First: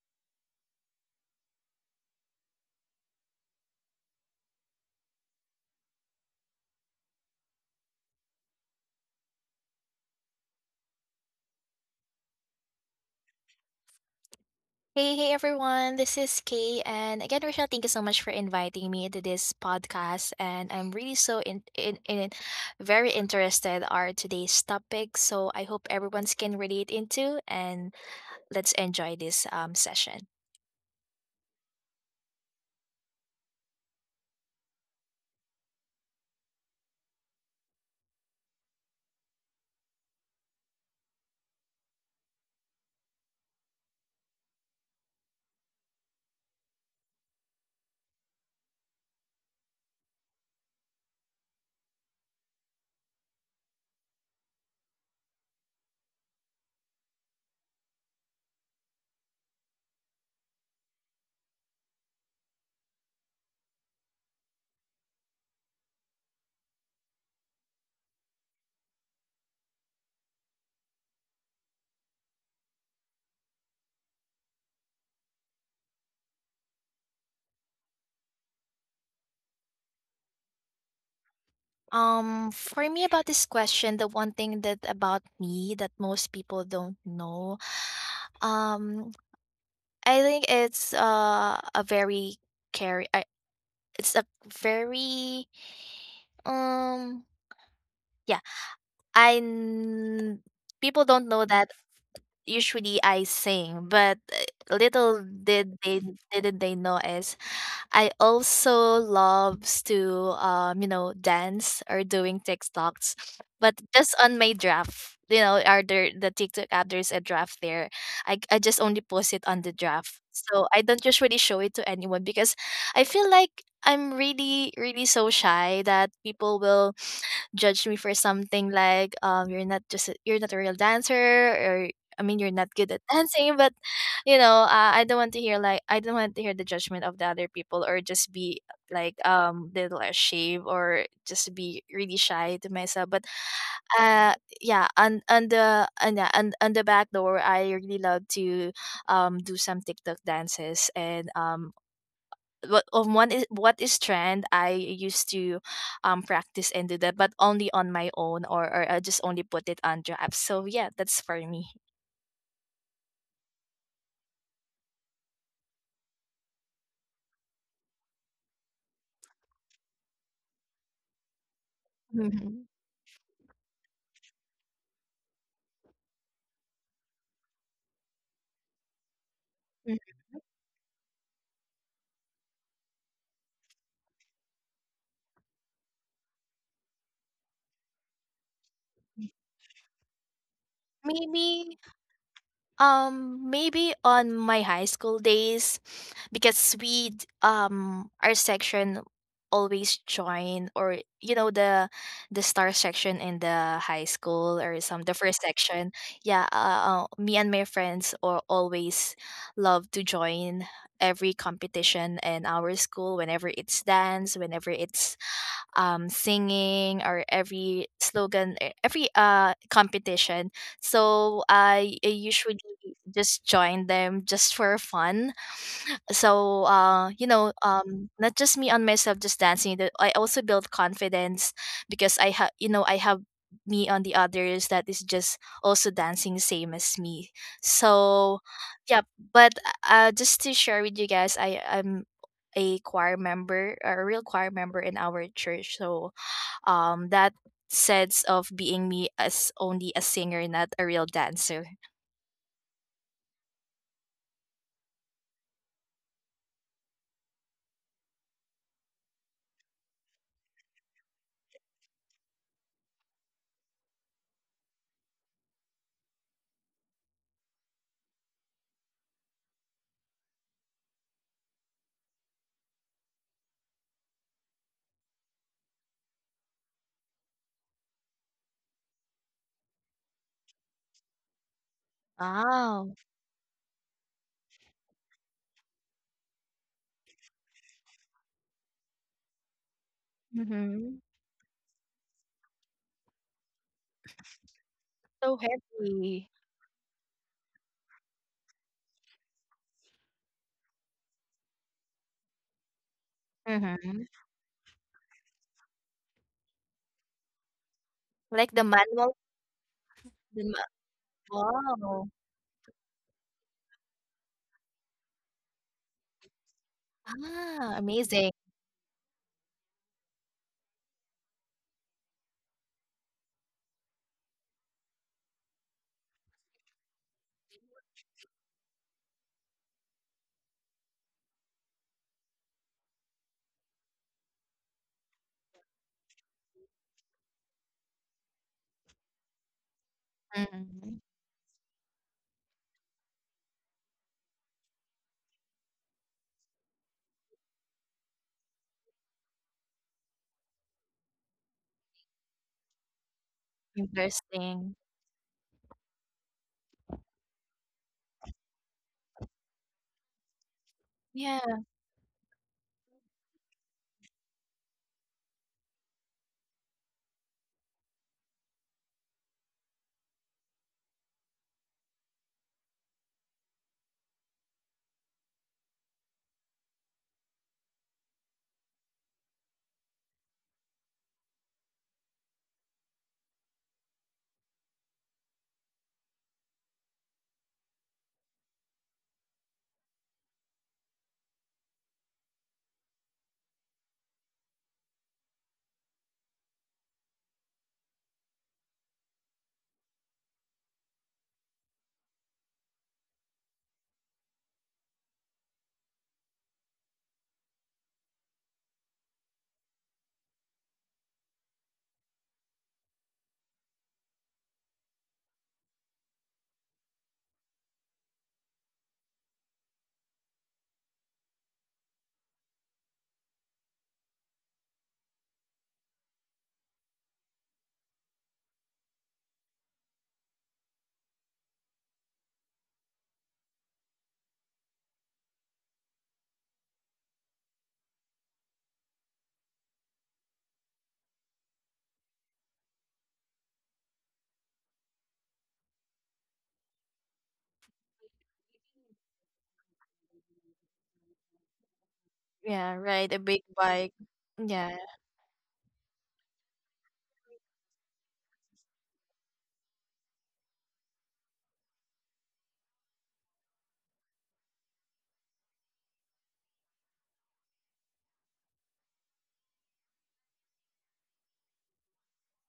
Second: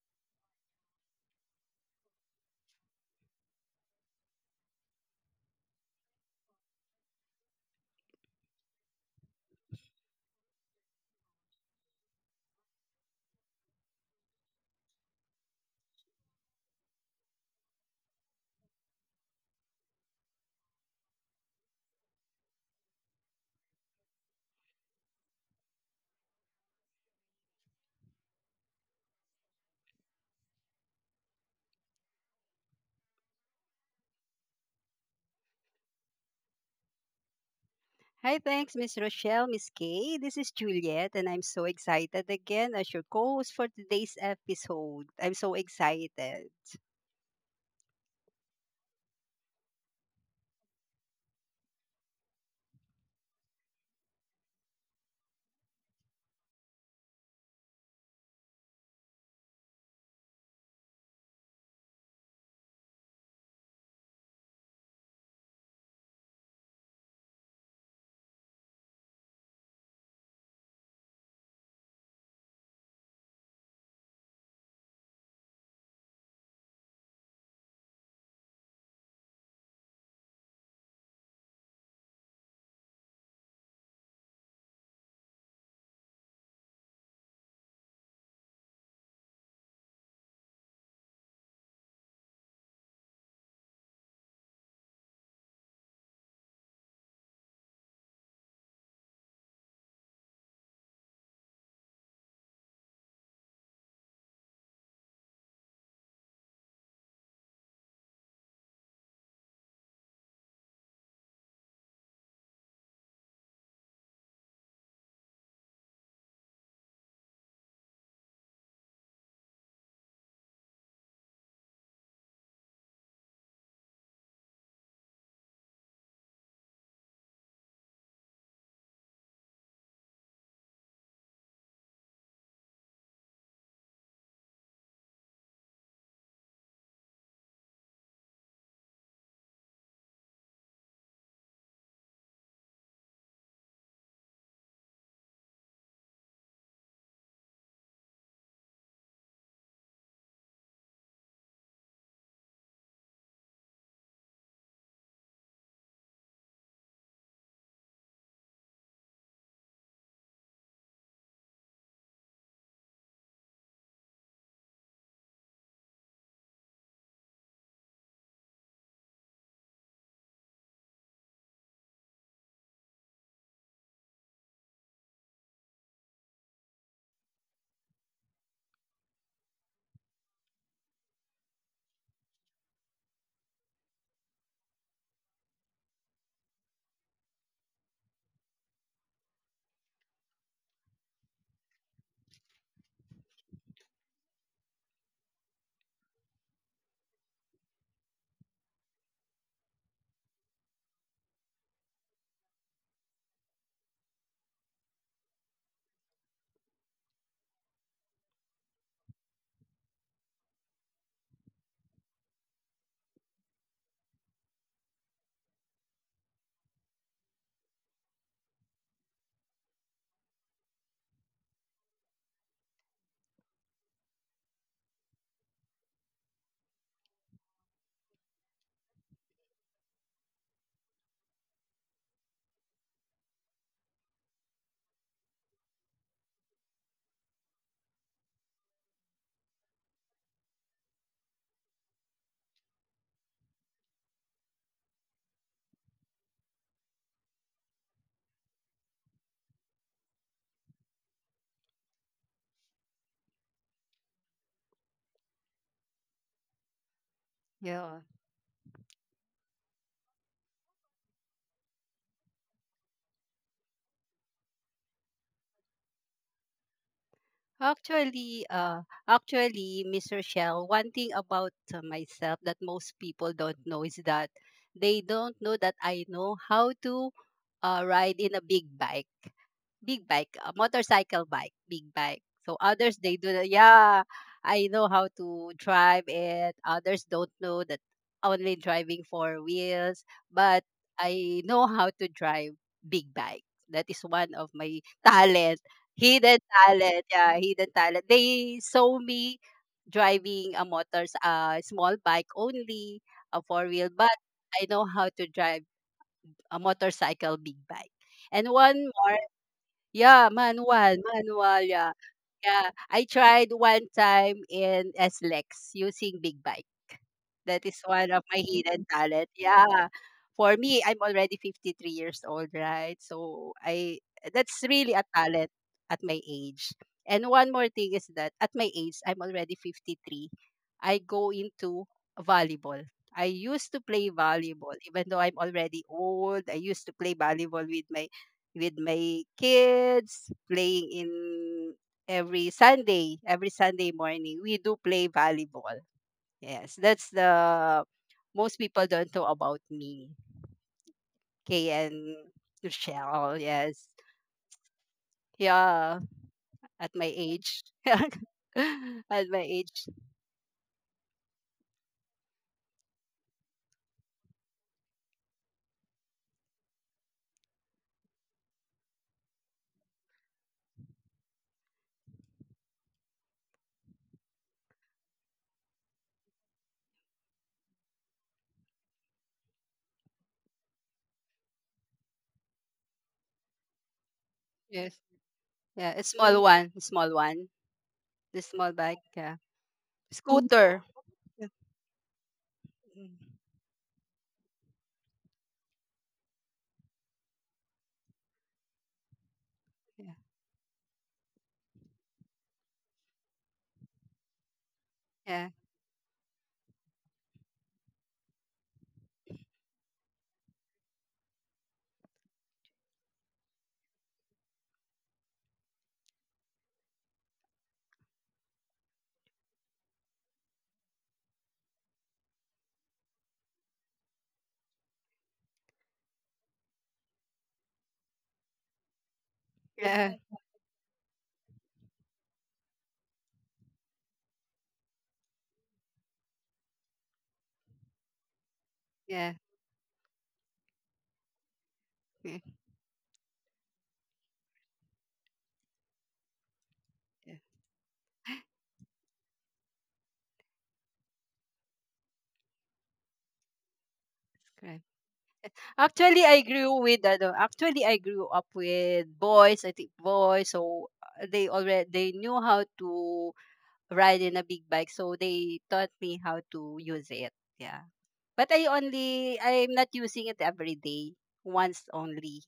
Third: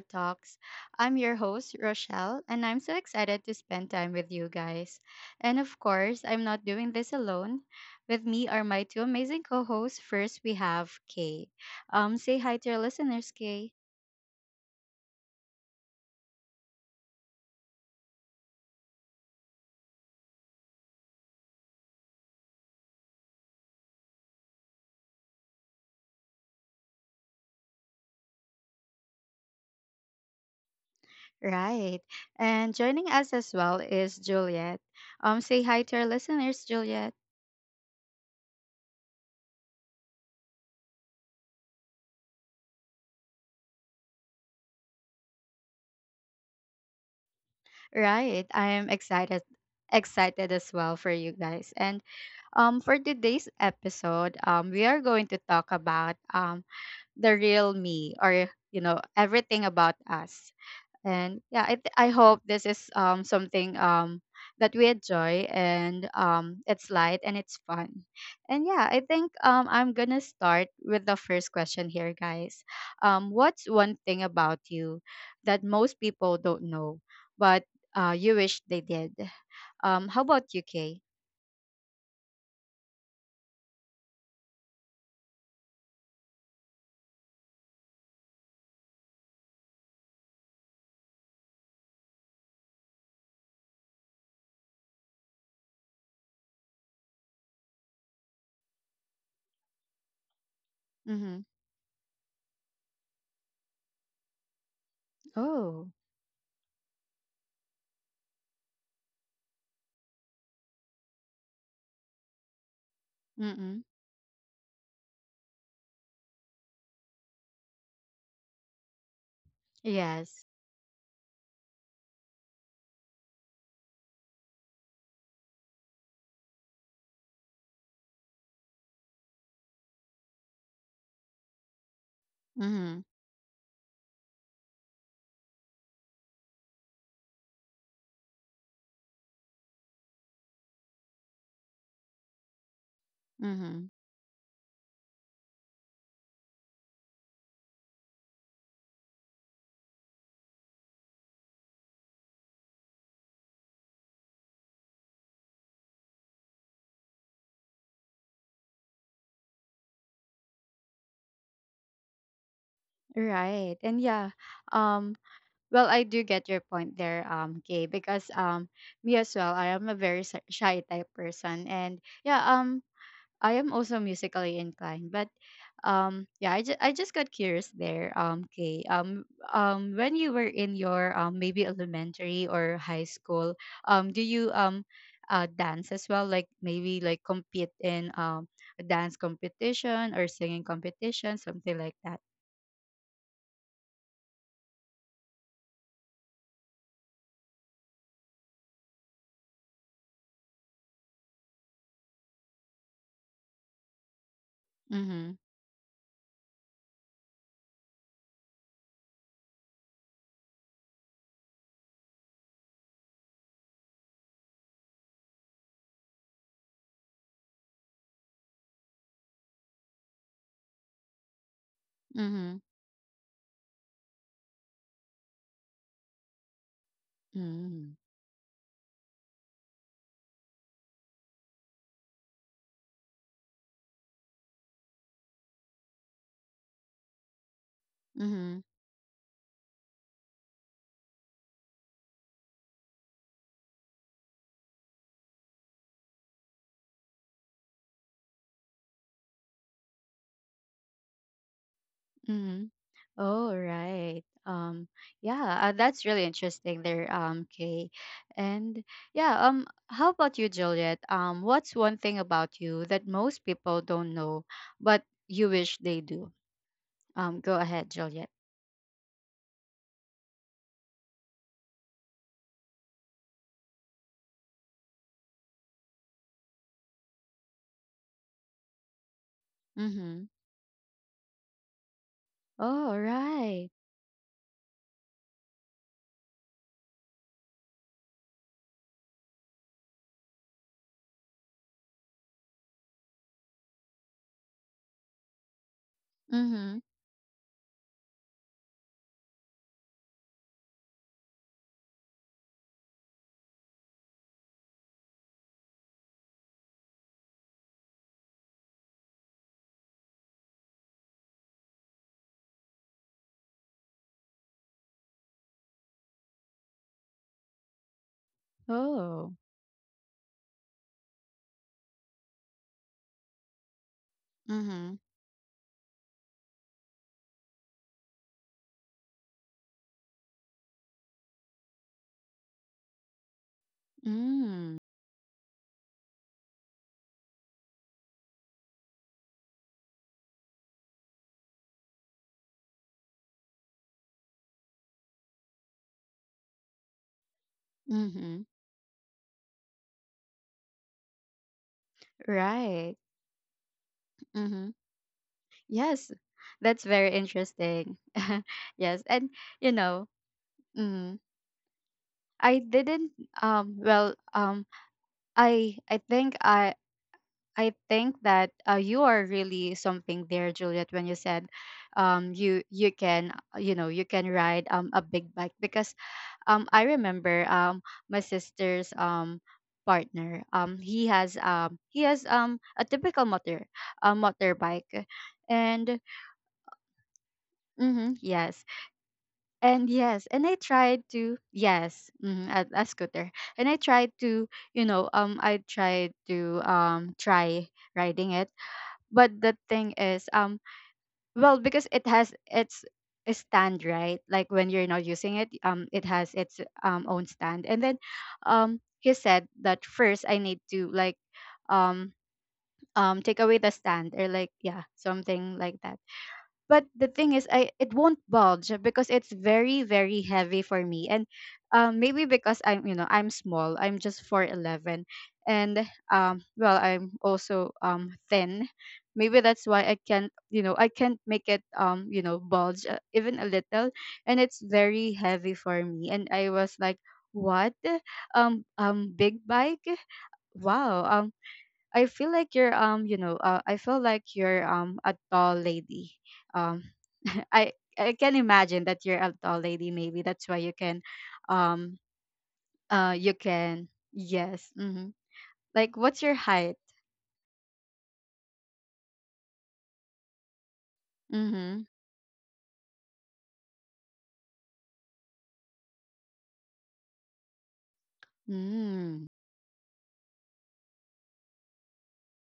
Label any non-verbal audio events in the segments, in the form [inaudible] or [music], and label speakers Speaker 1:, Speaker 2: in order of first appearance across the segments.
Speaker 1: talks. I'm your host, Rochelle, and I'm so excited to spend time with you guys. And of course, I'm not doing this alone. With me are my two amazing co hosts. First, we have Kay. Say hi to your listeners, Kay.
Speaker 2: Hey, hey everyone, this is Kay. And again, Rochelle, thank you so much for inviting me to this podcast. And I'm really so in very interested are today's topic. So I hope everyone can relate into and let's enjoy this session.
Speaker 1: Right. And joining us as well is Juliet. Say hi to our listeners, Juliet.
Speaker 3: Hi, thanks, Miss Rochelle, Miss Kay. This is Juliet, and I'm so excited again as your co-host for today's episode. I'm so excited.
Speaker 1: Right. I am excited as well for you guys. And for today's episode, we are going to talk about the real me, or you know, everything about us. And yeah, I hope this is something that we enjoy, and it's light and it's fun. And yeah, I think I'm gonna start with the first question here, guys. What's one thing about you that most people don't know, but you wish they did? How about you, Kay?
Speaker 2: For me about this question, the one thing that about me that most people don't know, um, I think it's a very carry, it's a very um yeah I n- people don't
Speaker 1: Mm-hmm.
Speaker 2: know that usually I sing, but little did
Speaker 1: Oh.
Speaker 2: they didn't they know is I also loves to dance or doing TikToks, but just on my draft. You know, are there the TikTok app? There's a draft there. I just only post it on the draft,
Speaker 1: Yes.
Speaker 2: so I don't usually show it to anyone because I feel like I'm really so shy that people will judged me for something like you're not a real dancer, or I mean you're not good at
Speaker 1: Mhm.
Speaker 2: [laughs] dancing. But you know, I don't want to hear, like I don't want to hear the judgment of the other people, or just be like little ashamed or just be really shy to myself. But
Speaker 1: Mhm.
Speaker 2: uh yeah, on the on, yeah, on the back door I really love to do some TikTok dances. And what on one is what is trend I used to practice and do that, but only on my own, or I just only put it on the app. So yeah, that's for me.
Speaker 1: Right. And yeah, um well, I do get your point there, Kay, because me as well, I am a very shy type person. And yeah,
Speaker 2: Mhm.
Speaker 1: I am also musically inclined, but yeah, I just got curious there, kay, when
Speaker 2: Mhm.
Speaker 1: you were in your maybe elementary or high school, do you dance as well, like maybe like compete in a dance competition or singing competition,
Speaker 2: Maybe.
Speaker 1: something like that?
Speaker 2: Maybe on my high school days, because our section always join, or you know, the star section in the high school, or some the
Speaker 1: Mm-hmm.
Speaker 2: first section. Yeah, me and my friends or always love to join every competition in our school, whenever it's dance, whenever it's singing or every slogan, every competition. So I usually
Speaker 1: Mm-hmm.
Speaker 2: just join them just for fun. So you know,
Speaker 1: Mm-hmm.
Speaker 2: not just me on myself just dancing, that I also build confidence because I have, you know, I have me on the others that is just also dancing same as me. So
Speaker 1: Mm-hmm.
Speaker 2: yeah. But just to share with you guys, I am a choir member, a real choir member in our church. So that sense of being me as only a singer, not a real dancer.
Speaker 1: Mm-hmm. Oh, right. Yeah, that's really interesting there, Kay.
Speaker 3: Yeah.
Speaker 1: And yeah, how about you, Juliet? What's one thing about you that most people don't know, but you wish they do? Go ahead, Juliet.
Speaker 3: Actually, uh, actually, Miss Rochelle, one thing about myself that most people don't know is that they don't know that I know how to ride in a big bike. Big
Speaker 1: Mm-hmm.
Speaker 3: bike, a motorcycle bike, big bike. So
Speaker 2: Wow.
Speaker 1: Oh,
Speaker 3: others they do that.
Speaker 1: right.
Speaker 3: Yeah, I know how to drive it. Others don't know that only driving four wheels, but
Speaker 2: Mm-hmm.
Speaker 3: I know how to drive big bike. That is one of my
Speaker 2: So
Speaker 3: talent,
Speaker 2: heavy.
Speaker 3: hidden
Speaker 1: Mm-hmm.
Speaker 3: talent. Yeah, hidden talent. They saw me driving a motors, a small bike only, a four wheel,
Speaker 2: Mm-hmm.
Speaker 3: but I know how to drive a motorcycle big bike. And
Speaker 2: Like the
Speaker 3: one
Speaker 2: manual.
Speaker 3: more yeah,
Speaker 2: The ma-
Speaker 3: manual, manual, yeah.
Speaker 2: wow.
Speaker 3: Yeah, I tried one time in SLEX using big bike. That
Speaker 2: Ah,
Speaker 3: is one of
Speaker 2: amazing.
Speaker 3: my hidden talent.
Speaker 1: Oh.
Speaker 3: Yeah. For me, I'm already 53 years old, right? So I that's really
Speaker 1: Mm-hmm.
Speaker 3: a talent at my age. And one more thing is that at my age, I'm already 53. I go into volleyball. I used to play volleyball,
Speaker 1: Mm.
Speaker 3: even though I'm already old. I used to play volleyball with my kids, playing
Speaker 2: Mm-hmm.
Speaker 3: in every Sunday morning. We do play volleyball. Yes, that's the
Speaker 1: Mm-hmm.
Speaker 3: most people don't know about me. Kay and
Speaker 1: Right.
Speaker 3: Rochelle, yes.
Speaker 1: Mm-hmm.
Speaker 2: Interesting.
Speaker 3: Yeah,
Speaker 1: Yes, that's
Speaker 3: at my
Speaker 1: very
Speaker 3: age. [laughs]
Speaker 1: interesting.
Speaker 3: At
Speaker 1: [laughs] Yes, and
Speaker 3: my
Speaker 1: you
Speaker 3: age.
Speaker 1: know, mm
Speaker 2: Yeah.
Speaker 1: I didn't well I I think I I think that, you are really something there, Juliet, when you said you can, you know, you can ride a big bike, because I remember my sister's partner, he has a typical motor, a motorbike.
Speaker 3: Yes. Yeah,
Speaker 1: And
Speaker 3: a small one, a small one.
Speaker 1: mm-hmm,
Speaker 3: The
Speaker 1: yes.
Speaker 3: small bag. Yeah.
Speaker 1: And
Speaker 3: Mm.
Speaker 1: yes, and I
Speaker 3: Scooter.
Speaker 1: tried to,
Speaker 3: Yeah.
Speaker 1: yes, a scooter.
Speaker 3: Mm.
Speaker 1: And I tried to, you know, I tried to try riding it. But the thing
Speaker 3: Yeah.
Speaker 1: is, well, because it has its a stand, right? Like, when you're not using it,
Speaker 3: Yeah,
Speaker 1: it has its own stand. And then, he said that first I need to like, um, take away the stand, or like, yeah, something like that. But the thing is, I it won't bulge because it's very heavy for me. And maybe because I'm, you know, I'm small, I'm just 411, and well, I'm also thin. Maybe that's why
Speaker 3: yes.
Speaker 1: I can't,
Speaker 3: Yeah,
Speaker 1: you know, I can't make it, you know, bulge, even a little. And it's very heavy for me, and I was like, what.
Speaker 3: yeah,
Speaker 1: Big bike, wow. I feel
Speaker 3: yeah,
Speaker 1: like you're, you know, I feel like you're a tall lady. Um
Speaker 3: Yes,
Speaker 1: [laughs] I I can imagine that you're a tall lady. Maybe that's why you can um
Speaker 2: Yeah. Right. A
Speaker 1: you
Speaker 2: big
Speaker 1: can,
Speaker 2: bike.
Speaker 1: yes.
Speaker 2: Yeah.
Speaker 3: correct.
Speaker 1: Mhm. Like, what's
Speaker 3: Actually,
Speaker 1: your
Speaker 3: I grew
Speaker 1: height?
Speaker 3: with ano, actually I grew up with boys, I think boys, so they
Speaker 1: Mhm.
Speaker 3: already they knew how to ride in a big bike, so they taught me how to use it. Yeah. But I
Speaker 1: Mm.
Speaker 3: only I'm not using it every day. Once only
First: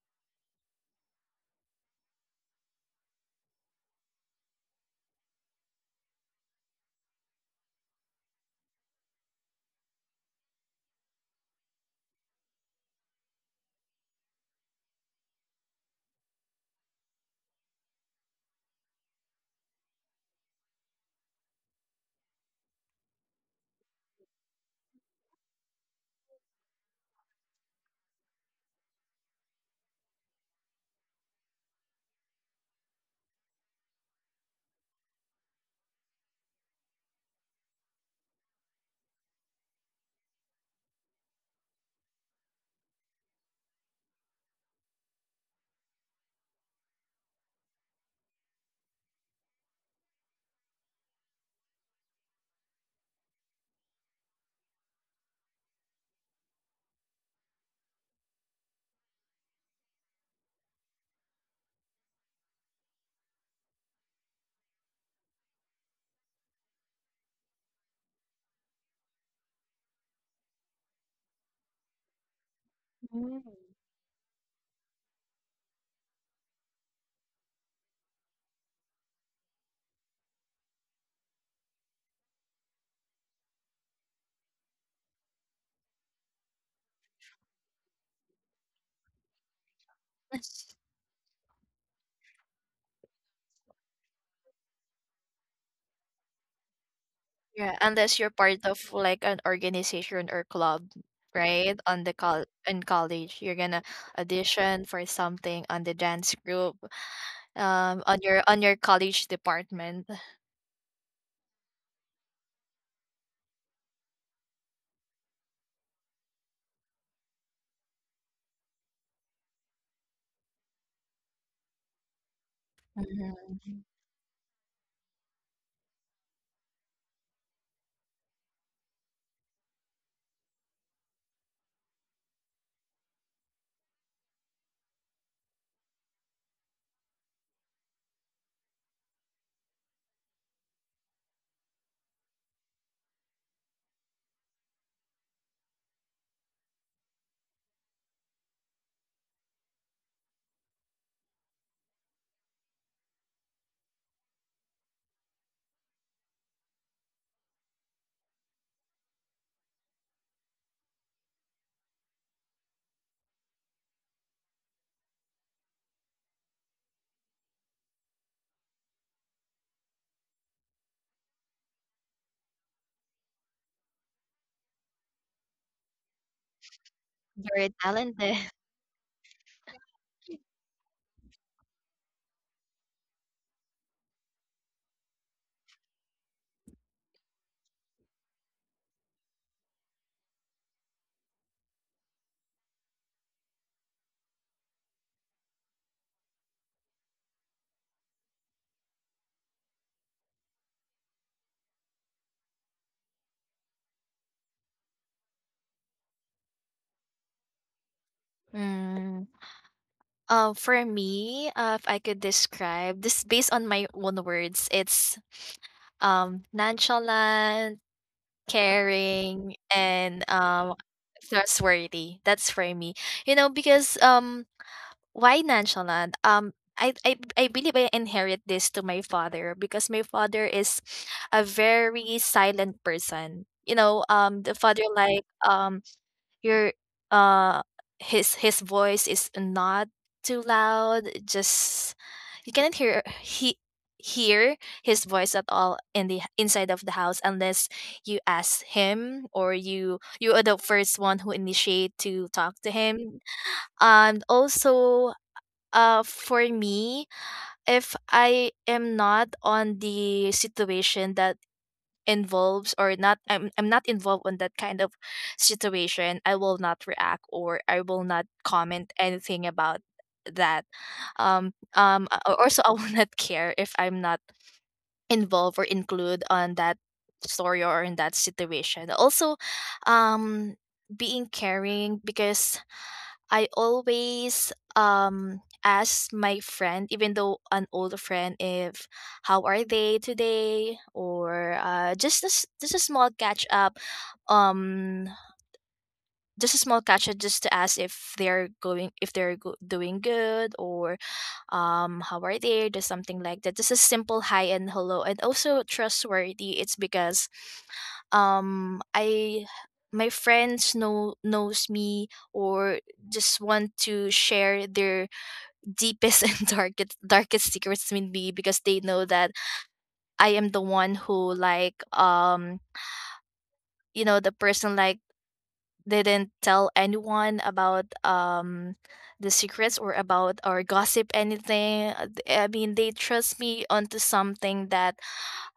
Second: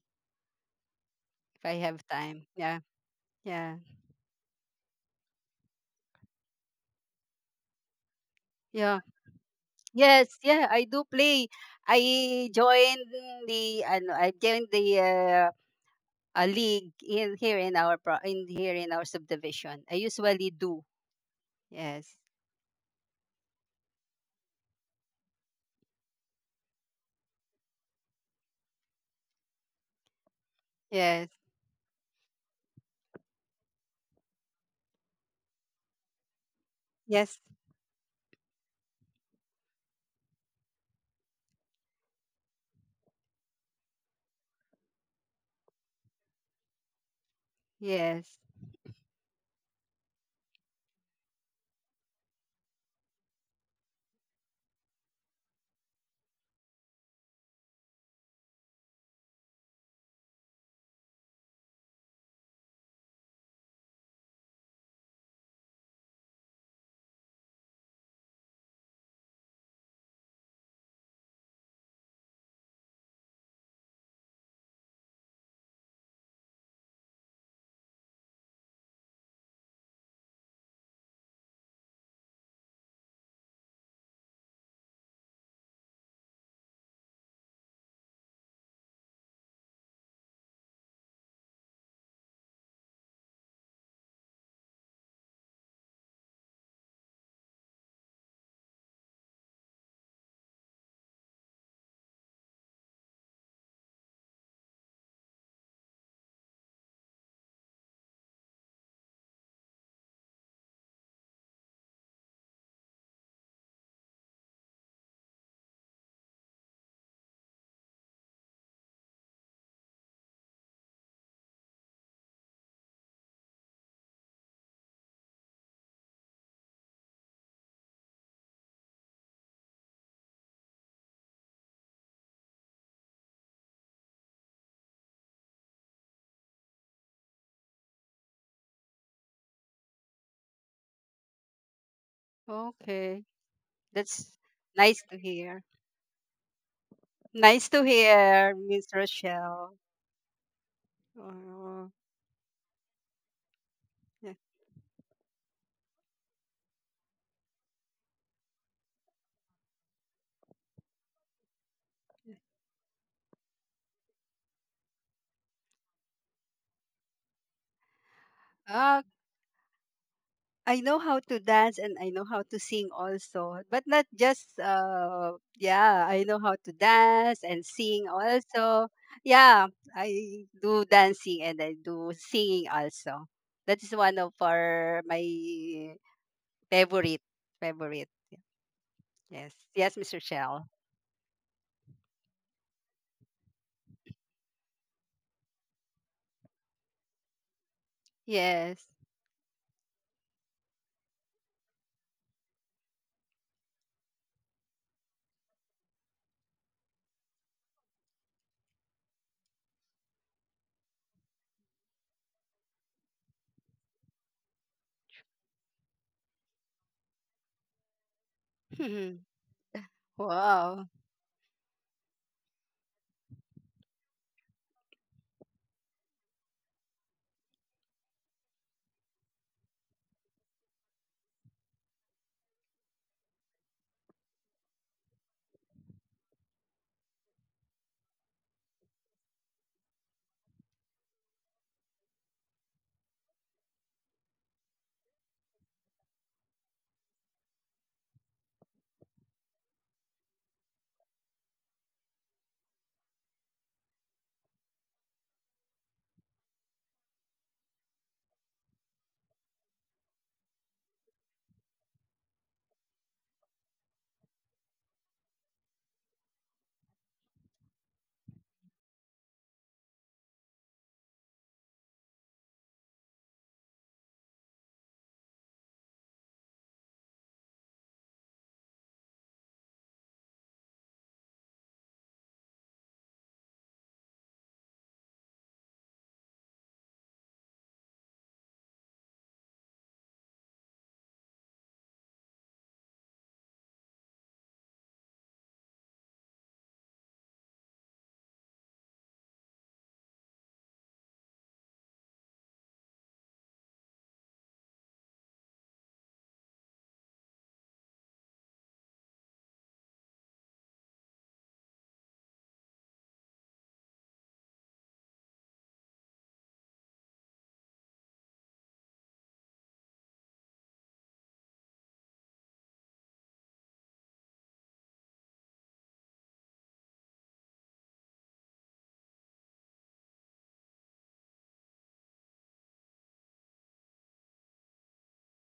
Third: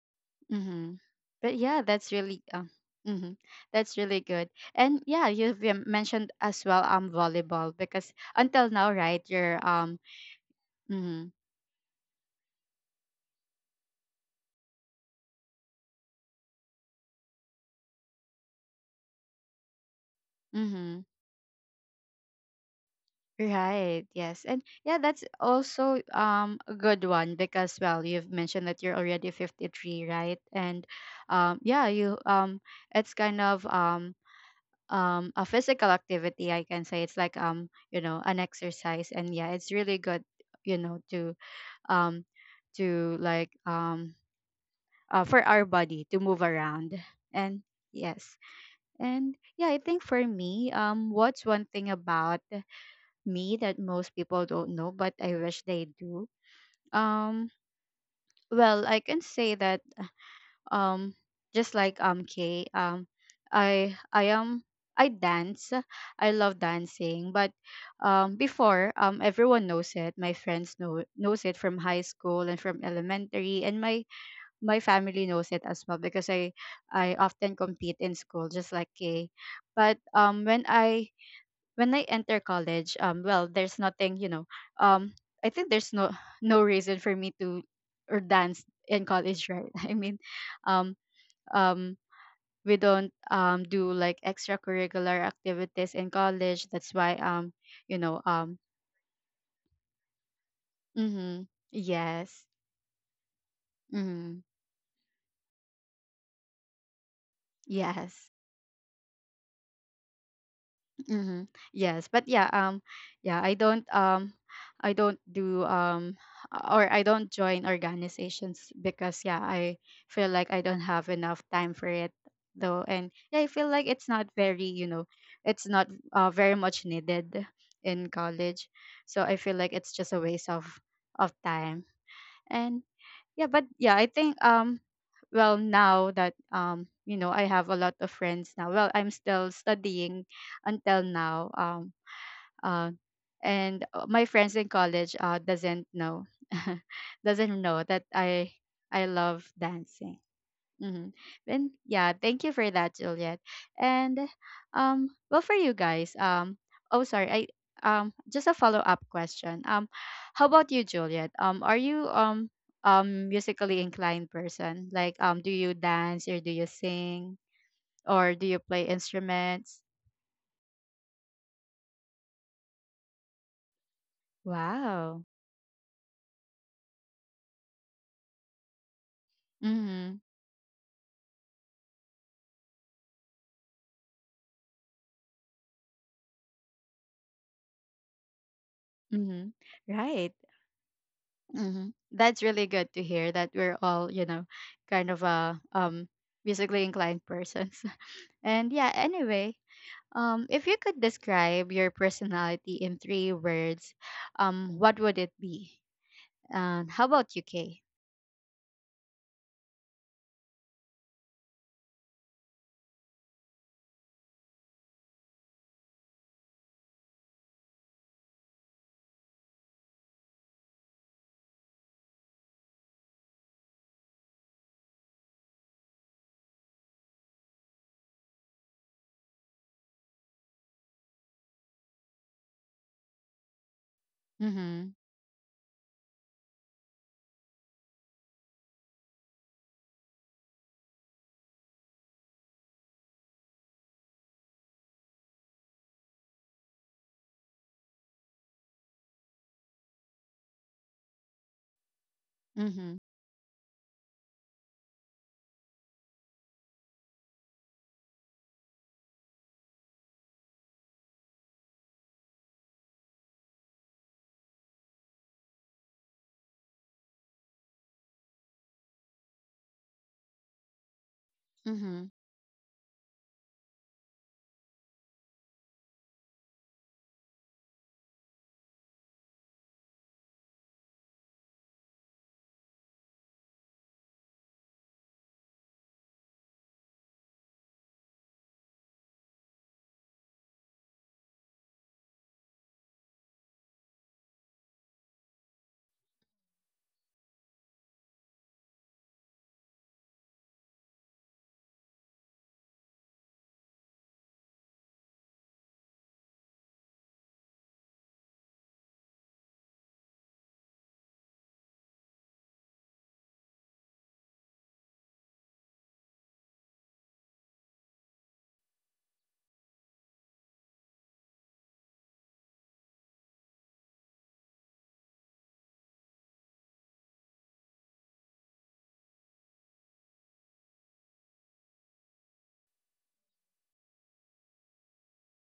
Speaker 1: Mhm. But
Speaker 3: if I
Speaker 1: yeah,
Speaker 3: have
Speaker 1: that's really
Speaker 3: time. Yeah.
Speaker 1: mhm.
Speaker 3: Yeah.
Speaker 1: That's really good. And yeah, you've, mentioned as well, volleyball, because until now,
Speaker 3: Yeah.
Speaker 1: right, you're
Speaker 3: Yes, yeah, I do
Speaker 1: mhm.
Speaker 3: play. I joined I joined the a league in here in our subdivision. I usually do.
Speaker 1: Mhm.
Speaker 3: Yes.
Speaker 1: Right. Yes. And yeah, that's also a good one, because, well, you've mentioned that you're already 53, right? And
Speaker 3: Yes.
Speaker 1: yeah, you it's kind of a physical activity, I can say. It's like,
Speaker 3: Yes.
Speaker 1: you know, an exercise. And yeah, it's really good, you know, um to like, for our body to move around. And yes.
Speaker 3: Yes.
Speaker 1: And yeah, I think for me, what's one thing about me that most people don't know, but I wish they do. Um, well, I can say that, um, just like, Kay, I am, I dance. I love dancing, but before, everyone knows it. My friends know knows it from high school and from
Speaker 2: Mm.
Speaker 1: elementary, and my family knows it as well, because I often compete in school, just like Kay. But when I enter college, well, there's nothing, you know, um, I think there's no [sighs] no reason for me to or dance in college, right? [laughs] I mean,
Speaker 2: [laughs]
Speaker 1: um, um, we don't do like extracurricular activities in college. That's why,
Speaker 2: Yeah.
Speaker 1: you
Speaker 2: Unless
Speaker 1: know,
Speaker 2: you're part of like an organization or club,
Speaker 1: mm-hmm,
Speaker 2: right? On the
Speaker 1: yes,
Speaker 2: col in college, you're gonna
Speaker 1: mm-hmm,
Speaker 2: audition for something on the dance group. On
Speaker 1: yes.
Speaker 2: your on your college department.
Speaker 1: Mm-hmm. Yes, but yeah, yeah, I don't do, or I don't join organizations, because yeah, I feel like I don't have enough time for it, though. And yeah, I feel
Speaker 2: Mhm.
Speaker 1: like it's not very, you know, it's not, very much needed in college, so I feel like it's just a waste of time. And. Yeah, but yeah, I think well, now that, you know, I have a lot of friends now. Well, I'm still studying until now. Uh
Speaker 3: Okay.
Speaker 1: and
Speaker 3: That's
Speaker 1: my friends in
Speaker 3: nice to
Speaker 1: college
Speaker 3: hear.
Speaker 1: doesn't know [laughs] doesn't
Speaker 3: Nice
Speaker 1: know
Speaker 3: to
Speaker 1: that I
Speaker 3: hear, Miss
Speaker 1: I love
Speaker 3: Rochelle.
Speaker 1: dancing. Mm-hmm. And
Speaker 3: Oh,
Speaker 1: yeah, thank you for that, Juliet. And
Speaker 3: yeah.
Speaker 1: well, for you guys, oh sorry, I just a follow up question. How about you, Juliet? Are you musically inclined person? Like, do you dance or do you sing or do you play instruments?
Speaker 3: I know how to dance and I know how to sing also, but not just
Speaker 1: Wow.
Speaker 3: yeah, I know how to dance and
Speaker 2: Very
Speaker 3: sing
Speaker 2: talented. [laughs]
Speaker 3: also. Yeah,
Speaker 1: Mm-hmm.
Speaker 3: I do dancing and I do singing also. That is one of our my favorite favorite.
Speaker 1: Mm-hmm.
Speaker 3: Yes. Yes, Mr.
Speaker 1: Right.
Speaker 3: Shell.
Speaker 1: Mm-hmm. That's really good to hear that we're all, you know, kind of a musically inclined [laughs] person. And
Speaker 3: Yes.
Speaker 1: yeah, anyway, if you could describe your personality in three words, what would it be? And how about you, Kay?
Speaker 2: Mm. For me, if I could describe this based on my own words, it's nonchalant,
Speaker 3: [laughs]
Speaker 2: caring, and
Speaker 3: Wow.
Speaker 2: trustworthy. That's for me. You know, because why nonchalant? I believe I inherit this to my father, because my father is a very silent person. You know, the father
Speaker 1: Mm-hmm.
Speaker 2: like your uh, his voice is not too loud. Just you cannot hear he hear his voice at all in the inside of the house, unless you ask him or you are the first one who initiate to talk to
Speaker 1: Mm-hmm.
Speaker 2: him. And also for me, if I am not on the situation that involves or not, I'm not involved in that kind of situation, I will not react, or I will not comment anything about that.
Speaker 1: Mm-hmm.
Speaker 2: Or also [laughs] I will not care if I'm not involved or include on that story or in that situation. Also, being caring, because I always ask my friend, even though an older friend, if how are they today, or just a small catch up, um just a small catch up, just to ask if they're going, if they're go- doing good, or how are they, just something like that, just a simple hi and hello. And also trustworthy, it's because I my friends knows me, or just want to share their deepest [laughs] and darkest secrets with me, because they know that I am the one who, like you know, the person like didn't tell anyone about the secrets or about or gossip anything. I mean, they trust me onto something that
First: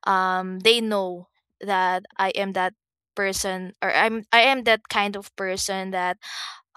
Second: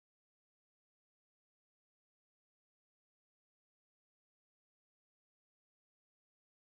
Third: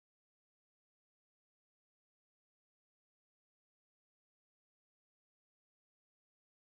Speaker 2: they know that I am that person, or I am that kind of person that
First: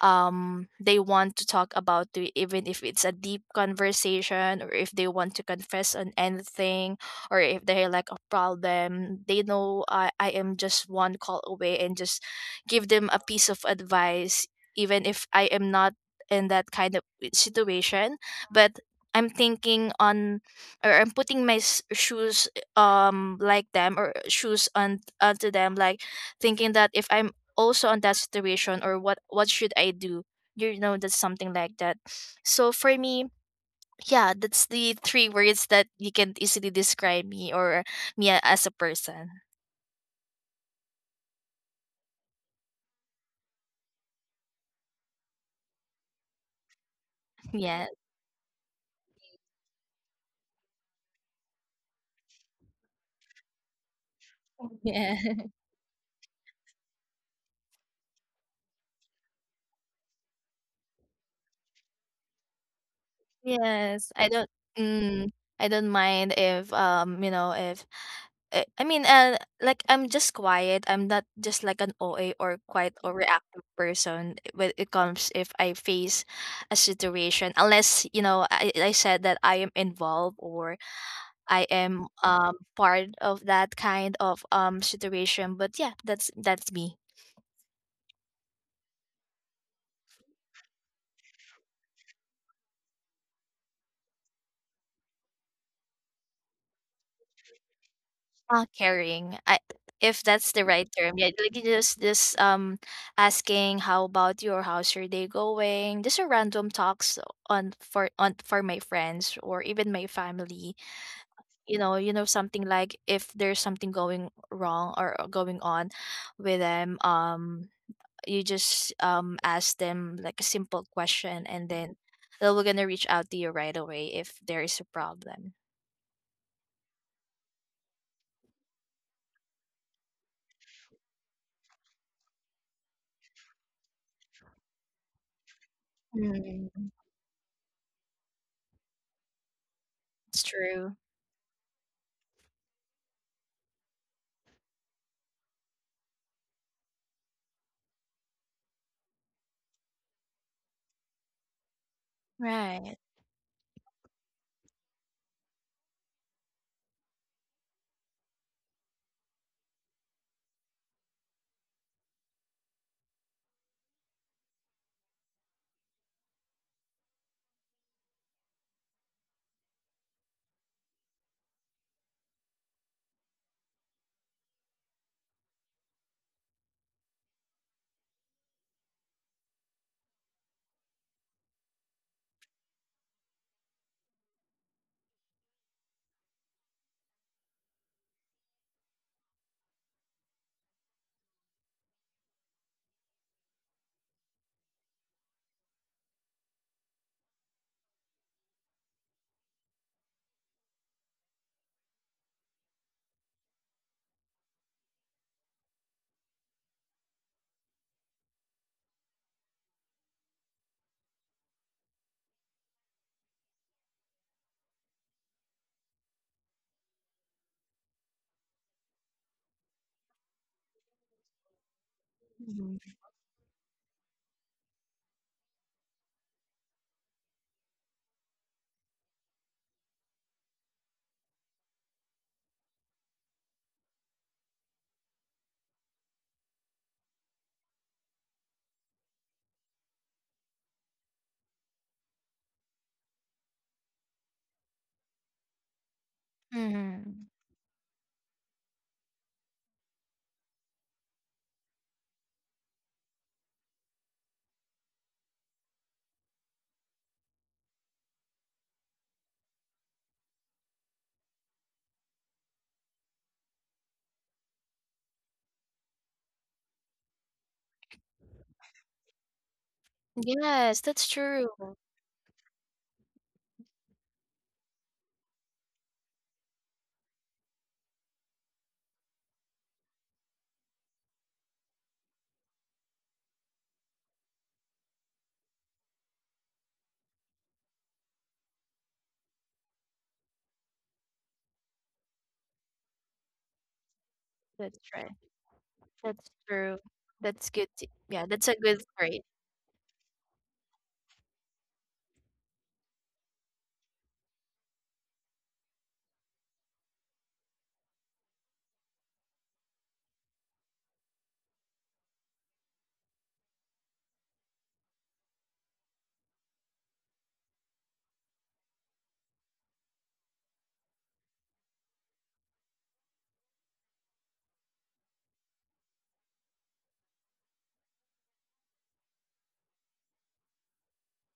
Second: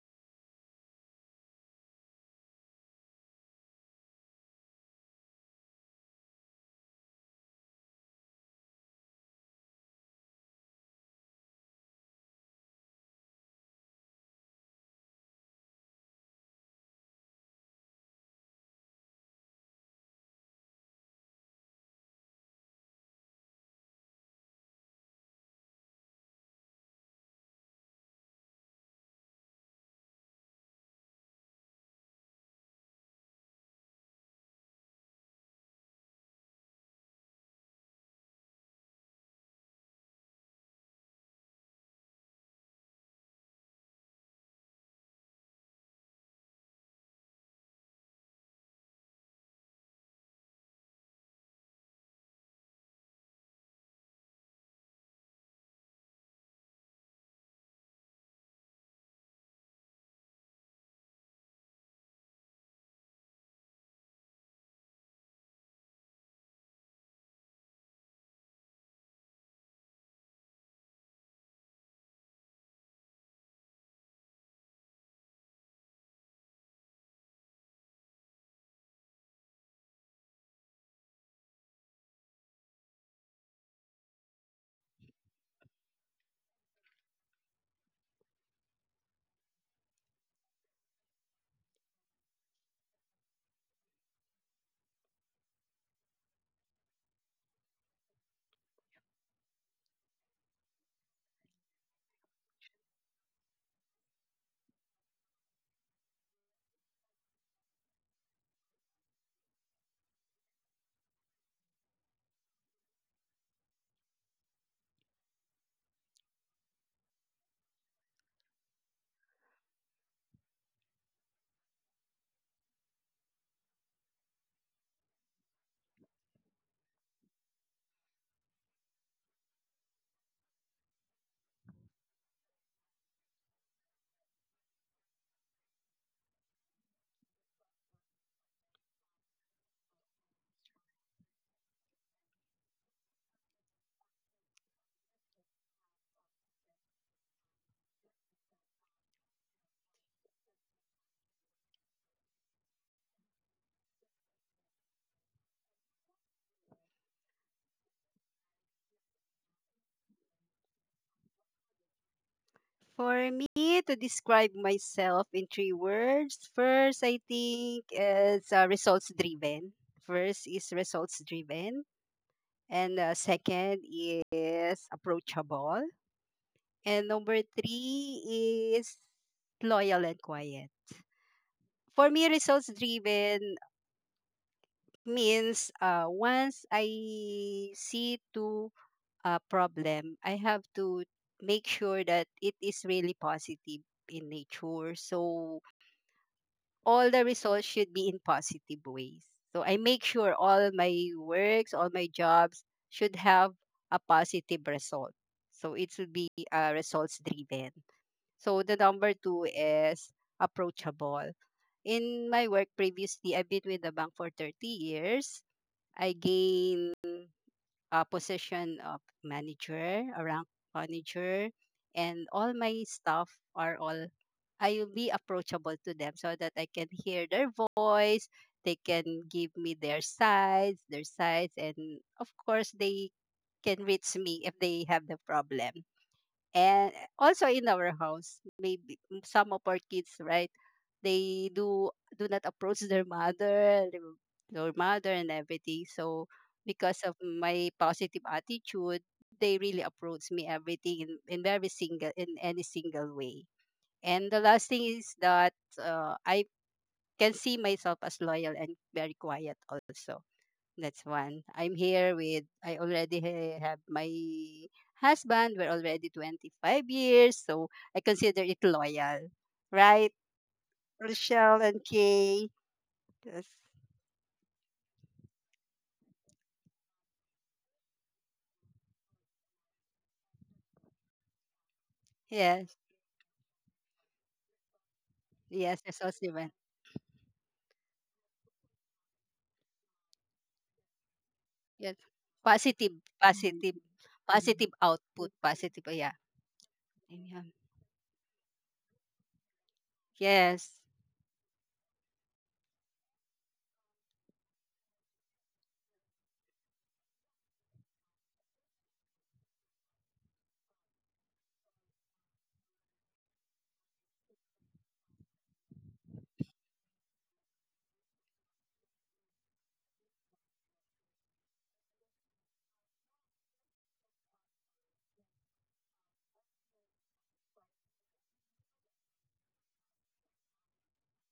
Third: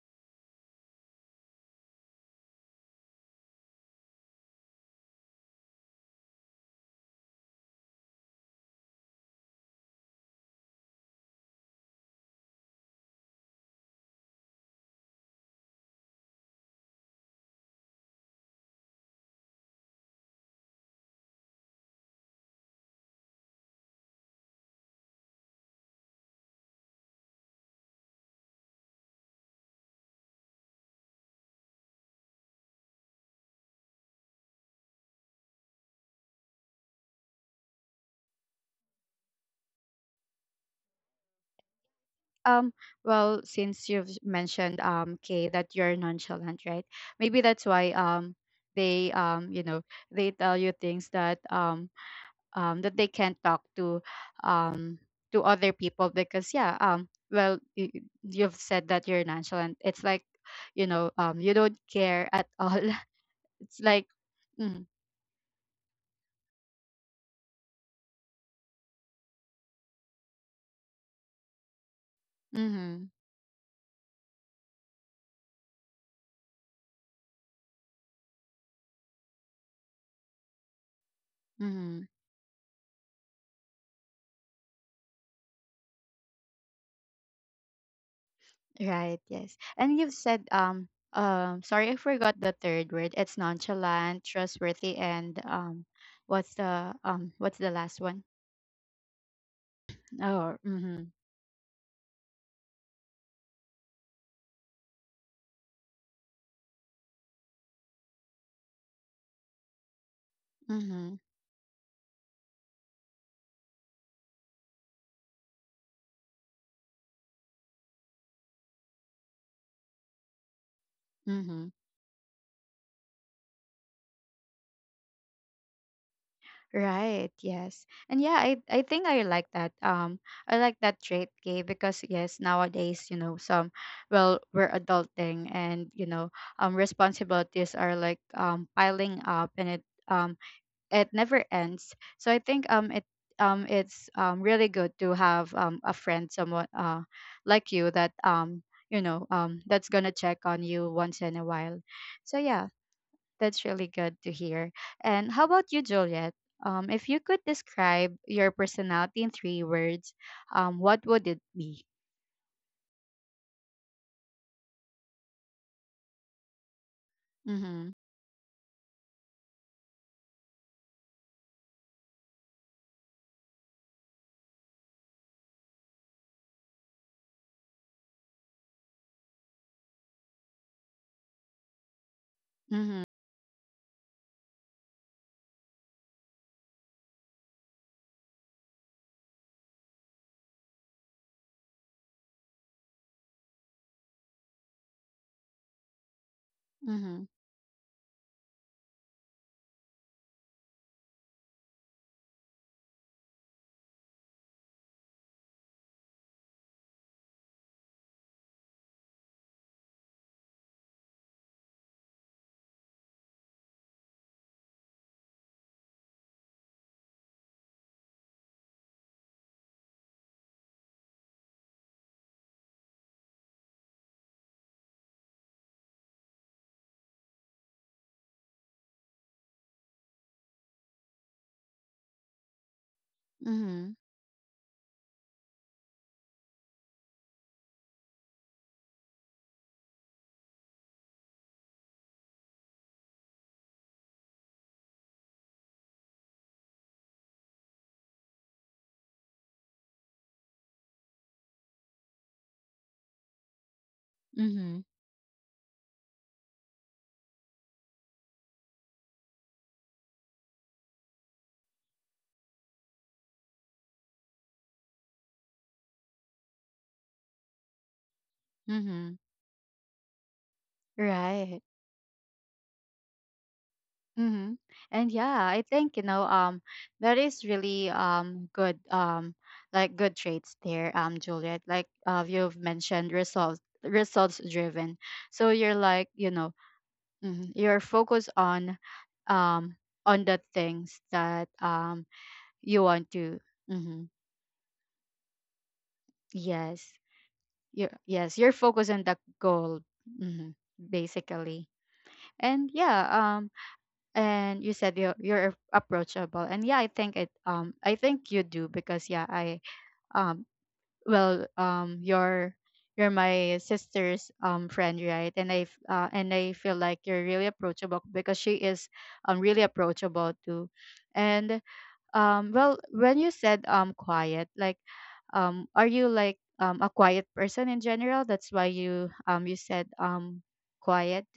Speaker 2: they want to talk about to, even if it's a deep conversation, or if they want to confess on anything, or if they like a problem, they know I am just one call away, and just give them a piece of advice, even if I am not in that kind of situation. But I'm thinking on, or I'm putting shoes like them, or shoes on onto them, like thinking that if I'm also on that situation, or what should I do, you know, that's something like that. So for me, yeah, that's the three words that you can easily describe me, or as a person.
Speaker 1: Um, well, since you've mentioned, Kay, that you're nonchalant, right? Maybe that's
Speaker 2: Yeah.
Speaker 1: why they you know, they tell you things that, that they can't talk to, um,
Speaker 2: Yeah.
Speaker 1: to
Speaker 2: [laughs]
Speaker 1: other people, because yeah, well, you, you've said that you're nonchalant, it's like, you know, you don't care at all. [laughs] It's like,
Speaker 2: Yes, I don't.
Speaker 1: mm,
Speaker 2: Mm, I don't mind if you know, if i, I mean uh, like I'm just quiet, I'm not just like an oa, or quite
Speaker 1: mm-hmm,
Speaker 2: or reactive person when it comes if I face a situation, unless you know I said that I am involved, or I
Speaker 1: mm-hmm,
Speaker 2: am part of that kind of situation. But yeah, that's me.
Speaker 1: right, yes. And you've said sorry, I forgot the third word. It's nonchalant, trustworthy, and what's the, what's the last one?
Speaker 2: Caring. I If that's
Speaker 1: Oh,
Speaker 2: the right
Speaker 1: mm-hmm,
Speaker 2: term. Yeah, like you just asking how about you, or how's your day going? Just a random talks on for my friends, or even my family.
Speaker 1: mm-hmm,
Speaker 2: You know, you know, something like if there's something going wrong or going on with them. You just ask them like a simple question,
Speaker 1: mm-hmm.
Speaker 2: and then they will gonna reach out to you right away if there is a problem.
Speaker 1: Right, yes. And yeah, I think I like that. I like that trait, Kay, because yes, nowadays, you know, some, well, we're adulting and, you know,
Speaker 2: Mm,
Speaker 1: responsibilities are like piling up, and it, um
Speaker 2: it's true.
Speaker 1: it never ends. So I think, it, it's, really good to have, a friend, someone, like you, that, you know, that's going to check on you once in a while. So yeah,
Speaker 2: Right.
Speaker 1: that's really good to hear. And how about you, Juliet? If you could describe your personality in three words, what would it be?
Speaker 3: For me to describe myself in three words, first I
Speaker 1: Mm-hmm.
Speaker 3: think is results driven. First is results driven, and second is approachable, and number three is loyal and quiet. For me, results
Speaker 1: Mm-hmm.
Speaker 3: driven means once I see to a problem, I have to make sure that it is really positive in nature. So all the
Speaker 1: Mm-hmm.
Speaker 3: results should be in positive ways. So I make sure all my works, all my jobs should have a positive result. So it should be results driven. So the number two is approachable. In my work previously, I've been with the bank for 30 years. I gain position of manager, a rank manager, and all my
Speaker 2: Mhm.
Speaker 3: staff are all I'll be approachable to them so that I can hear their voice. They can give me their sides, and of course they
Speaker 1: Mm-hmm.
Speaker 3: can reach me if they have the problem, and also in our house maybe some of our kids, right, they do do not approach their mother, and everything. So because of
Speaker 2: Mm.
Speaker 3: my positive attitude they really approach me everything in very single in any single way. And the last
Speaker 1: Mm-hmm.
Speaker 3: thing is that I can see myself as loyal and very quiet also. That's one. I'm here with, I already have my husband. We're already 25 years. So I consider it
Speaker 1: Mm-hmm.
Speaker 3: loyal. Right?
Speaker 2: Yes, that's
Speaker 3: Rochelle
Speaker 1: Right.
Speaker 2: true.
Speaker 3: and Kay. Yes.
Speaker 1: Mm-hmm. And yeah, I think, you know, that is really good, like good traits there, Juliet. Like, you've
Speaker 3: Yes.
Speaker 1: mentioned results driven. So you're
Speaker 3: Yes. That's
Speaker 1: like,
Speaker 3: also
Speaker 1: you
Speaker 3: one.
Speaker 1: know, mhm. You're focused on, um on the things that,
Speaker 3: Yes.
Speaker 1: you
Speaker 3: Positive,
Speaker 1: want to.
Speaker 3: positive,
Speaker 1: Hmm.
Speaker 3: Positive
Speaker 2: That's right.
Speaker 3: output, positive. Yeah.
Speaker 2: That's true.
Speaker 1: Yes.
Speaker 3: Yeah.
Speaker 2: That's good. To,
Speaker 1: You're,
Speaker 2: yeah,
Speaker 1: yes,
Speaker 2: that's
Speaker 1: you're
Speaker 2: a good
Speaker 1: focused on the
Speaker 2: trait.
Speaker 1: goal. Hmm.
Speaker 3: Yes.
Speaker 1: Basically. And yeah, and you said you're approachable. And yeah, I think it, I think you do, because yeah, I, um well, you're my sister's friend, right? And I feel like you're really approachable because she is really approachable too. And well, when you said quiet, like, are you like a quiet person in general, that's why you, you said quiet?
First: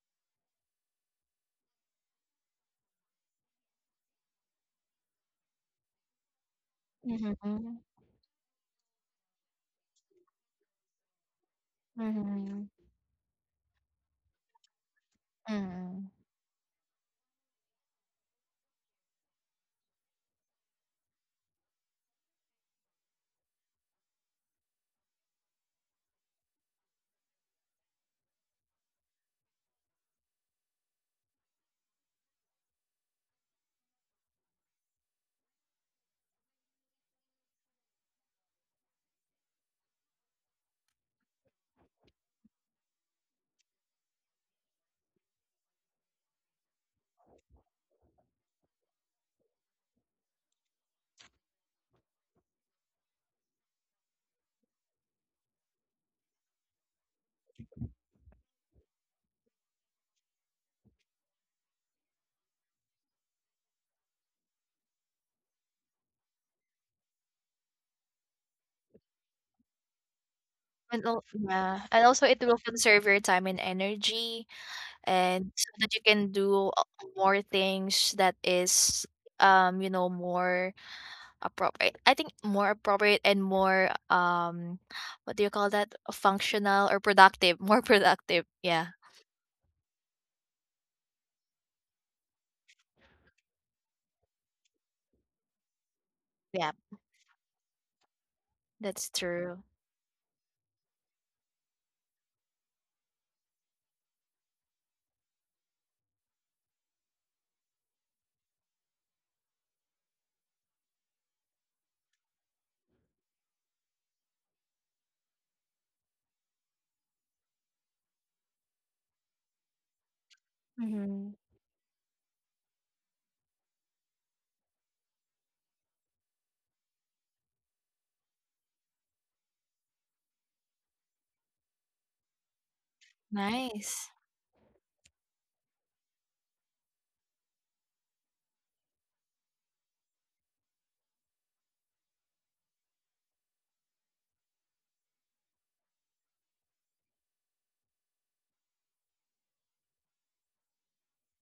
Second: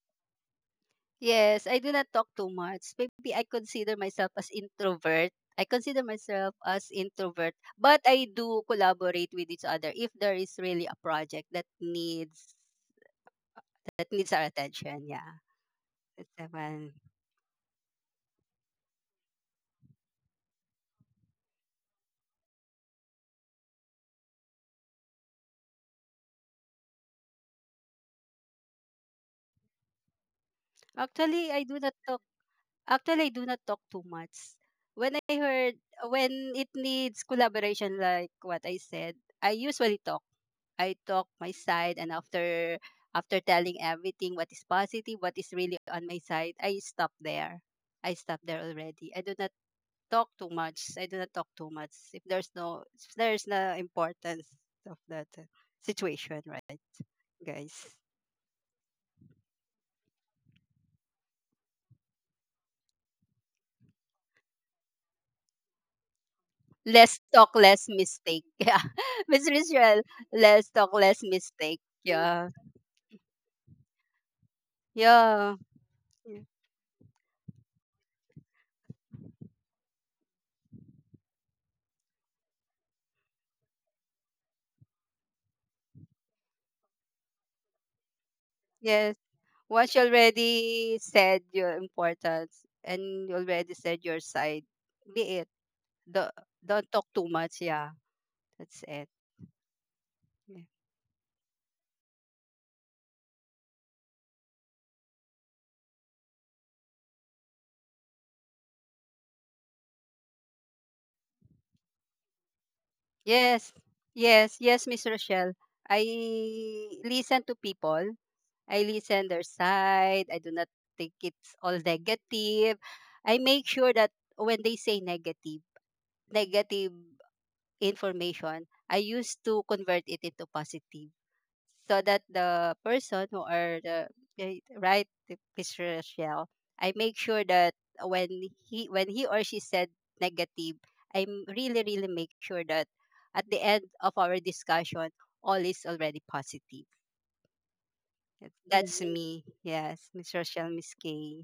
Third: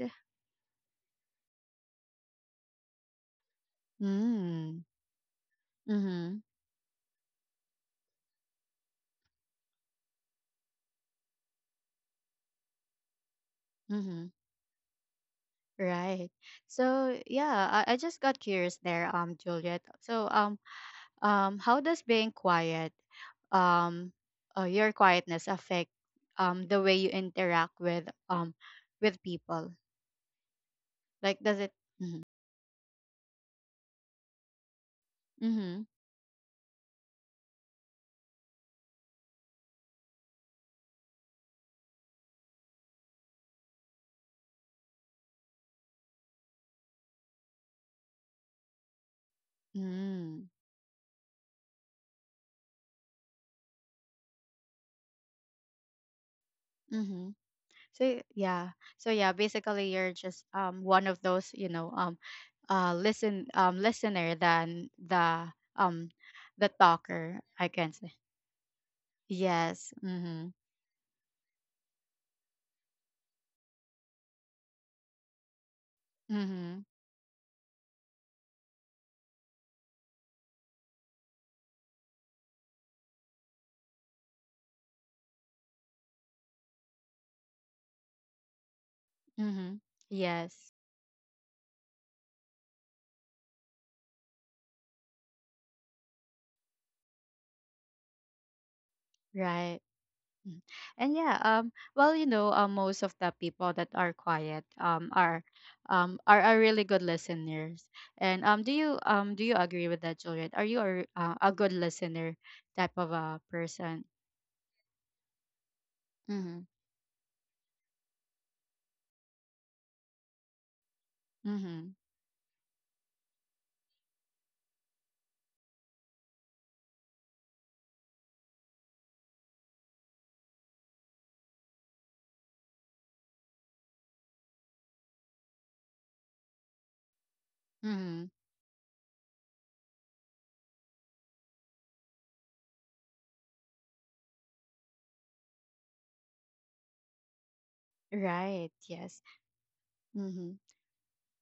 Speaker 3: Yes, I do not talk too much. Maybe I consider myself as
Speaker 1: Mm.
Speaker 3: introvert. I consider
Speaker 1: Mm-hmm.
Speaker 3: myself as introvert,
Speaker 2: Mhm,
Speaker 3: but I do collaborate with each other if there is really a project that needs
Speaker 2: mhm,
Speaker 3: that needs
Speaker 1: Mm-hmm.
Speaker 3: our attention. Yeah,
Speaker 2: mhm.
Speaker 3: that's
Speaker 1: Right.
Speaker 3: the one.
Speaker 1: So yeah, I just got curious there, Juliet, so, how does being quiet, um, your quietness affect the way you interact with, with people? Like,
Speaker 3: Actually, I
Speaker 1: does it?
Speaker 3: do not talk.
Speaker 1: Mm-hmm.
Speaker 3: Actually, I do not talk too much. When I heard
Speaker 1: Mm-hmm.
Speaker 3: When it needs collaboration, like what I said, I usually talk. I talk my side, and after telling everything what is positive, what is really on my side, I stop there. I stop there already. I do not talk too
Speaker 1: Mm.
Speaker 3: much. I do not talk too much if there's no importance of that situation, right,
Speaker 1: Mm-hmm.
Speaker 3: guys?
Speaker 1: So yeah, so yeah, basically you're just one of those, you know, listener than the, um the
Speaker 3: Less
Speaker 1: talker,
Speaker 3: talk,
Speaker 1: I
Speaker 3: less
Speaker 1: can say.
Speaker 3: mistake. [laughs] Yeah, Miss
Speaker 1: Yes.
Speaker 3: Rachel,
Speaker 1: Mm-hmm.
Speaker 3: less talk,
Speaker 2: And
Speaker 3: less mistake.
Speaker 2: yeah, and also it
Speaker 3: Yeah,
Speaker 2: will conserve your time and energy, and
Speaker 3: yeah,
Speaker 2: so that you can
Speaker 3: y-
Speaker 2: do
Speaker 1: Mm-hmm.
Speaker 2: more things that is you know, more appropriate, and more what do you call that, functional or productive [laughs] more productive. Yeah.
Speaker 3: yes.
Speaker 1: Mm-hmm.
Speaker 3: Once you
Speaker 1: Yes.
Speaker 3: already said your importance and you already said your side, be it. Do,
Speaker 2: Yeah,
Speaker 3: don't talk too much. Yeah, that's it.
Speaker 2: that's true.
Speaker 1: Right.
Speaker 3: Yeah.
Speaker 1: Mm. And yeah, well, you know, most of the people that are quiet, are, are really good listeners. And do you agree with that, Juliet? Are you a good listener type of a
Speaker 3: Yes,
Speaker 1: person?
Speaker 3: yes, Miss Rochelle. I
Speaker 1: Mm-hmm.
Speaker 3: listen to people. I listen their side. I do not think
Speaker 2: Mm-hmm.
Speaker 3: it's all
Speaker 1: Mm-hmm.
Speaker 3: negative. I make sure that when they say negative information, I used to convert it into positive, so that the person who are
Speaker 2: Nice.
Speaker 3: right the Miss Rochelle, I make sure that
Speaker 1: Mm-hmm.
Speaker 3: when when he or she said negative, I really really make sure that at the end of our discussion, all is already positive.
Speaker 1: Right.
Speaker 3: That's Yes.
Speaker 1: Yes.
Speaker 3: me. Yes, Miss
Speaker 1: Mm-hmm.
Speaker 3: Rochelle, Miss Kay.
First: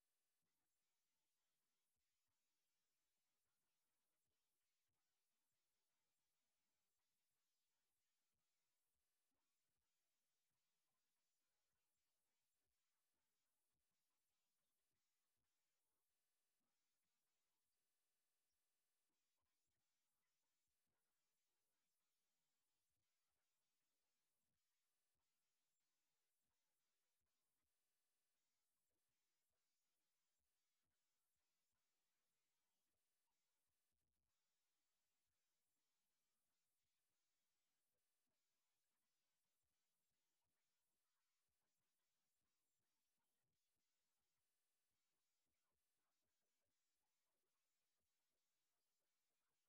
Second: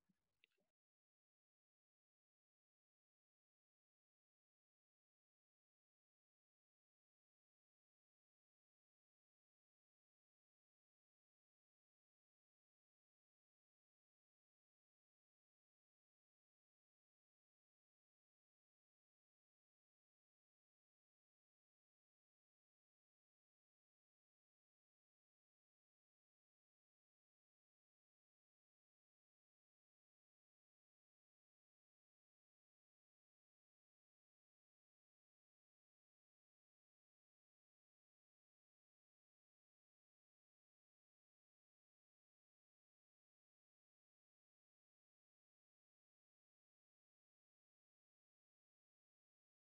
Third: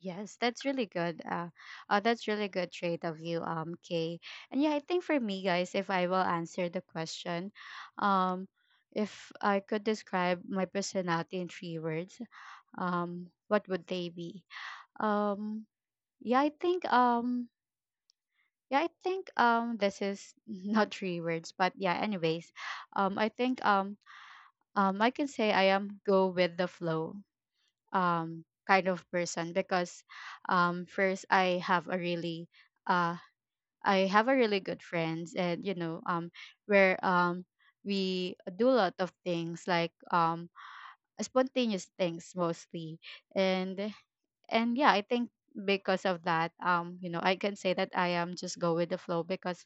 Speaker 1: Yes, that's really good. That's really good trait of you, Kay. And yeah, I think for me, guys, if I will answer the question, um, if I could describe my personality in three words, what would they be? Um, yeah, I think, um, yeah, I think, this is [laughs] not three words, but yeah, anyways, um, I think, um, I can say I am go with the flow kind of person because first I have a really uh I have a really good friends, and you know, where we do a lot of things like spontaneous things mostly. And and yeah, I think because of that, you know, I can say that I am just go with the flow because,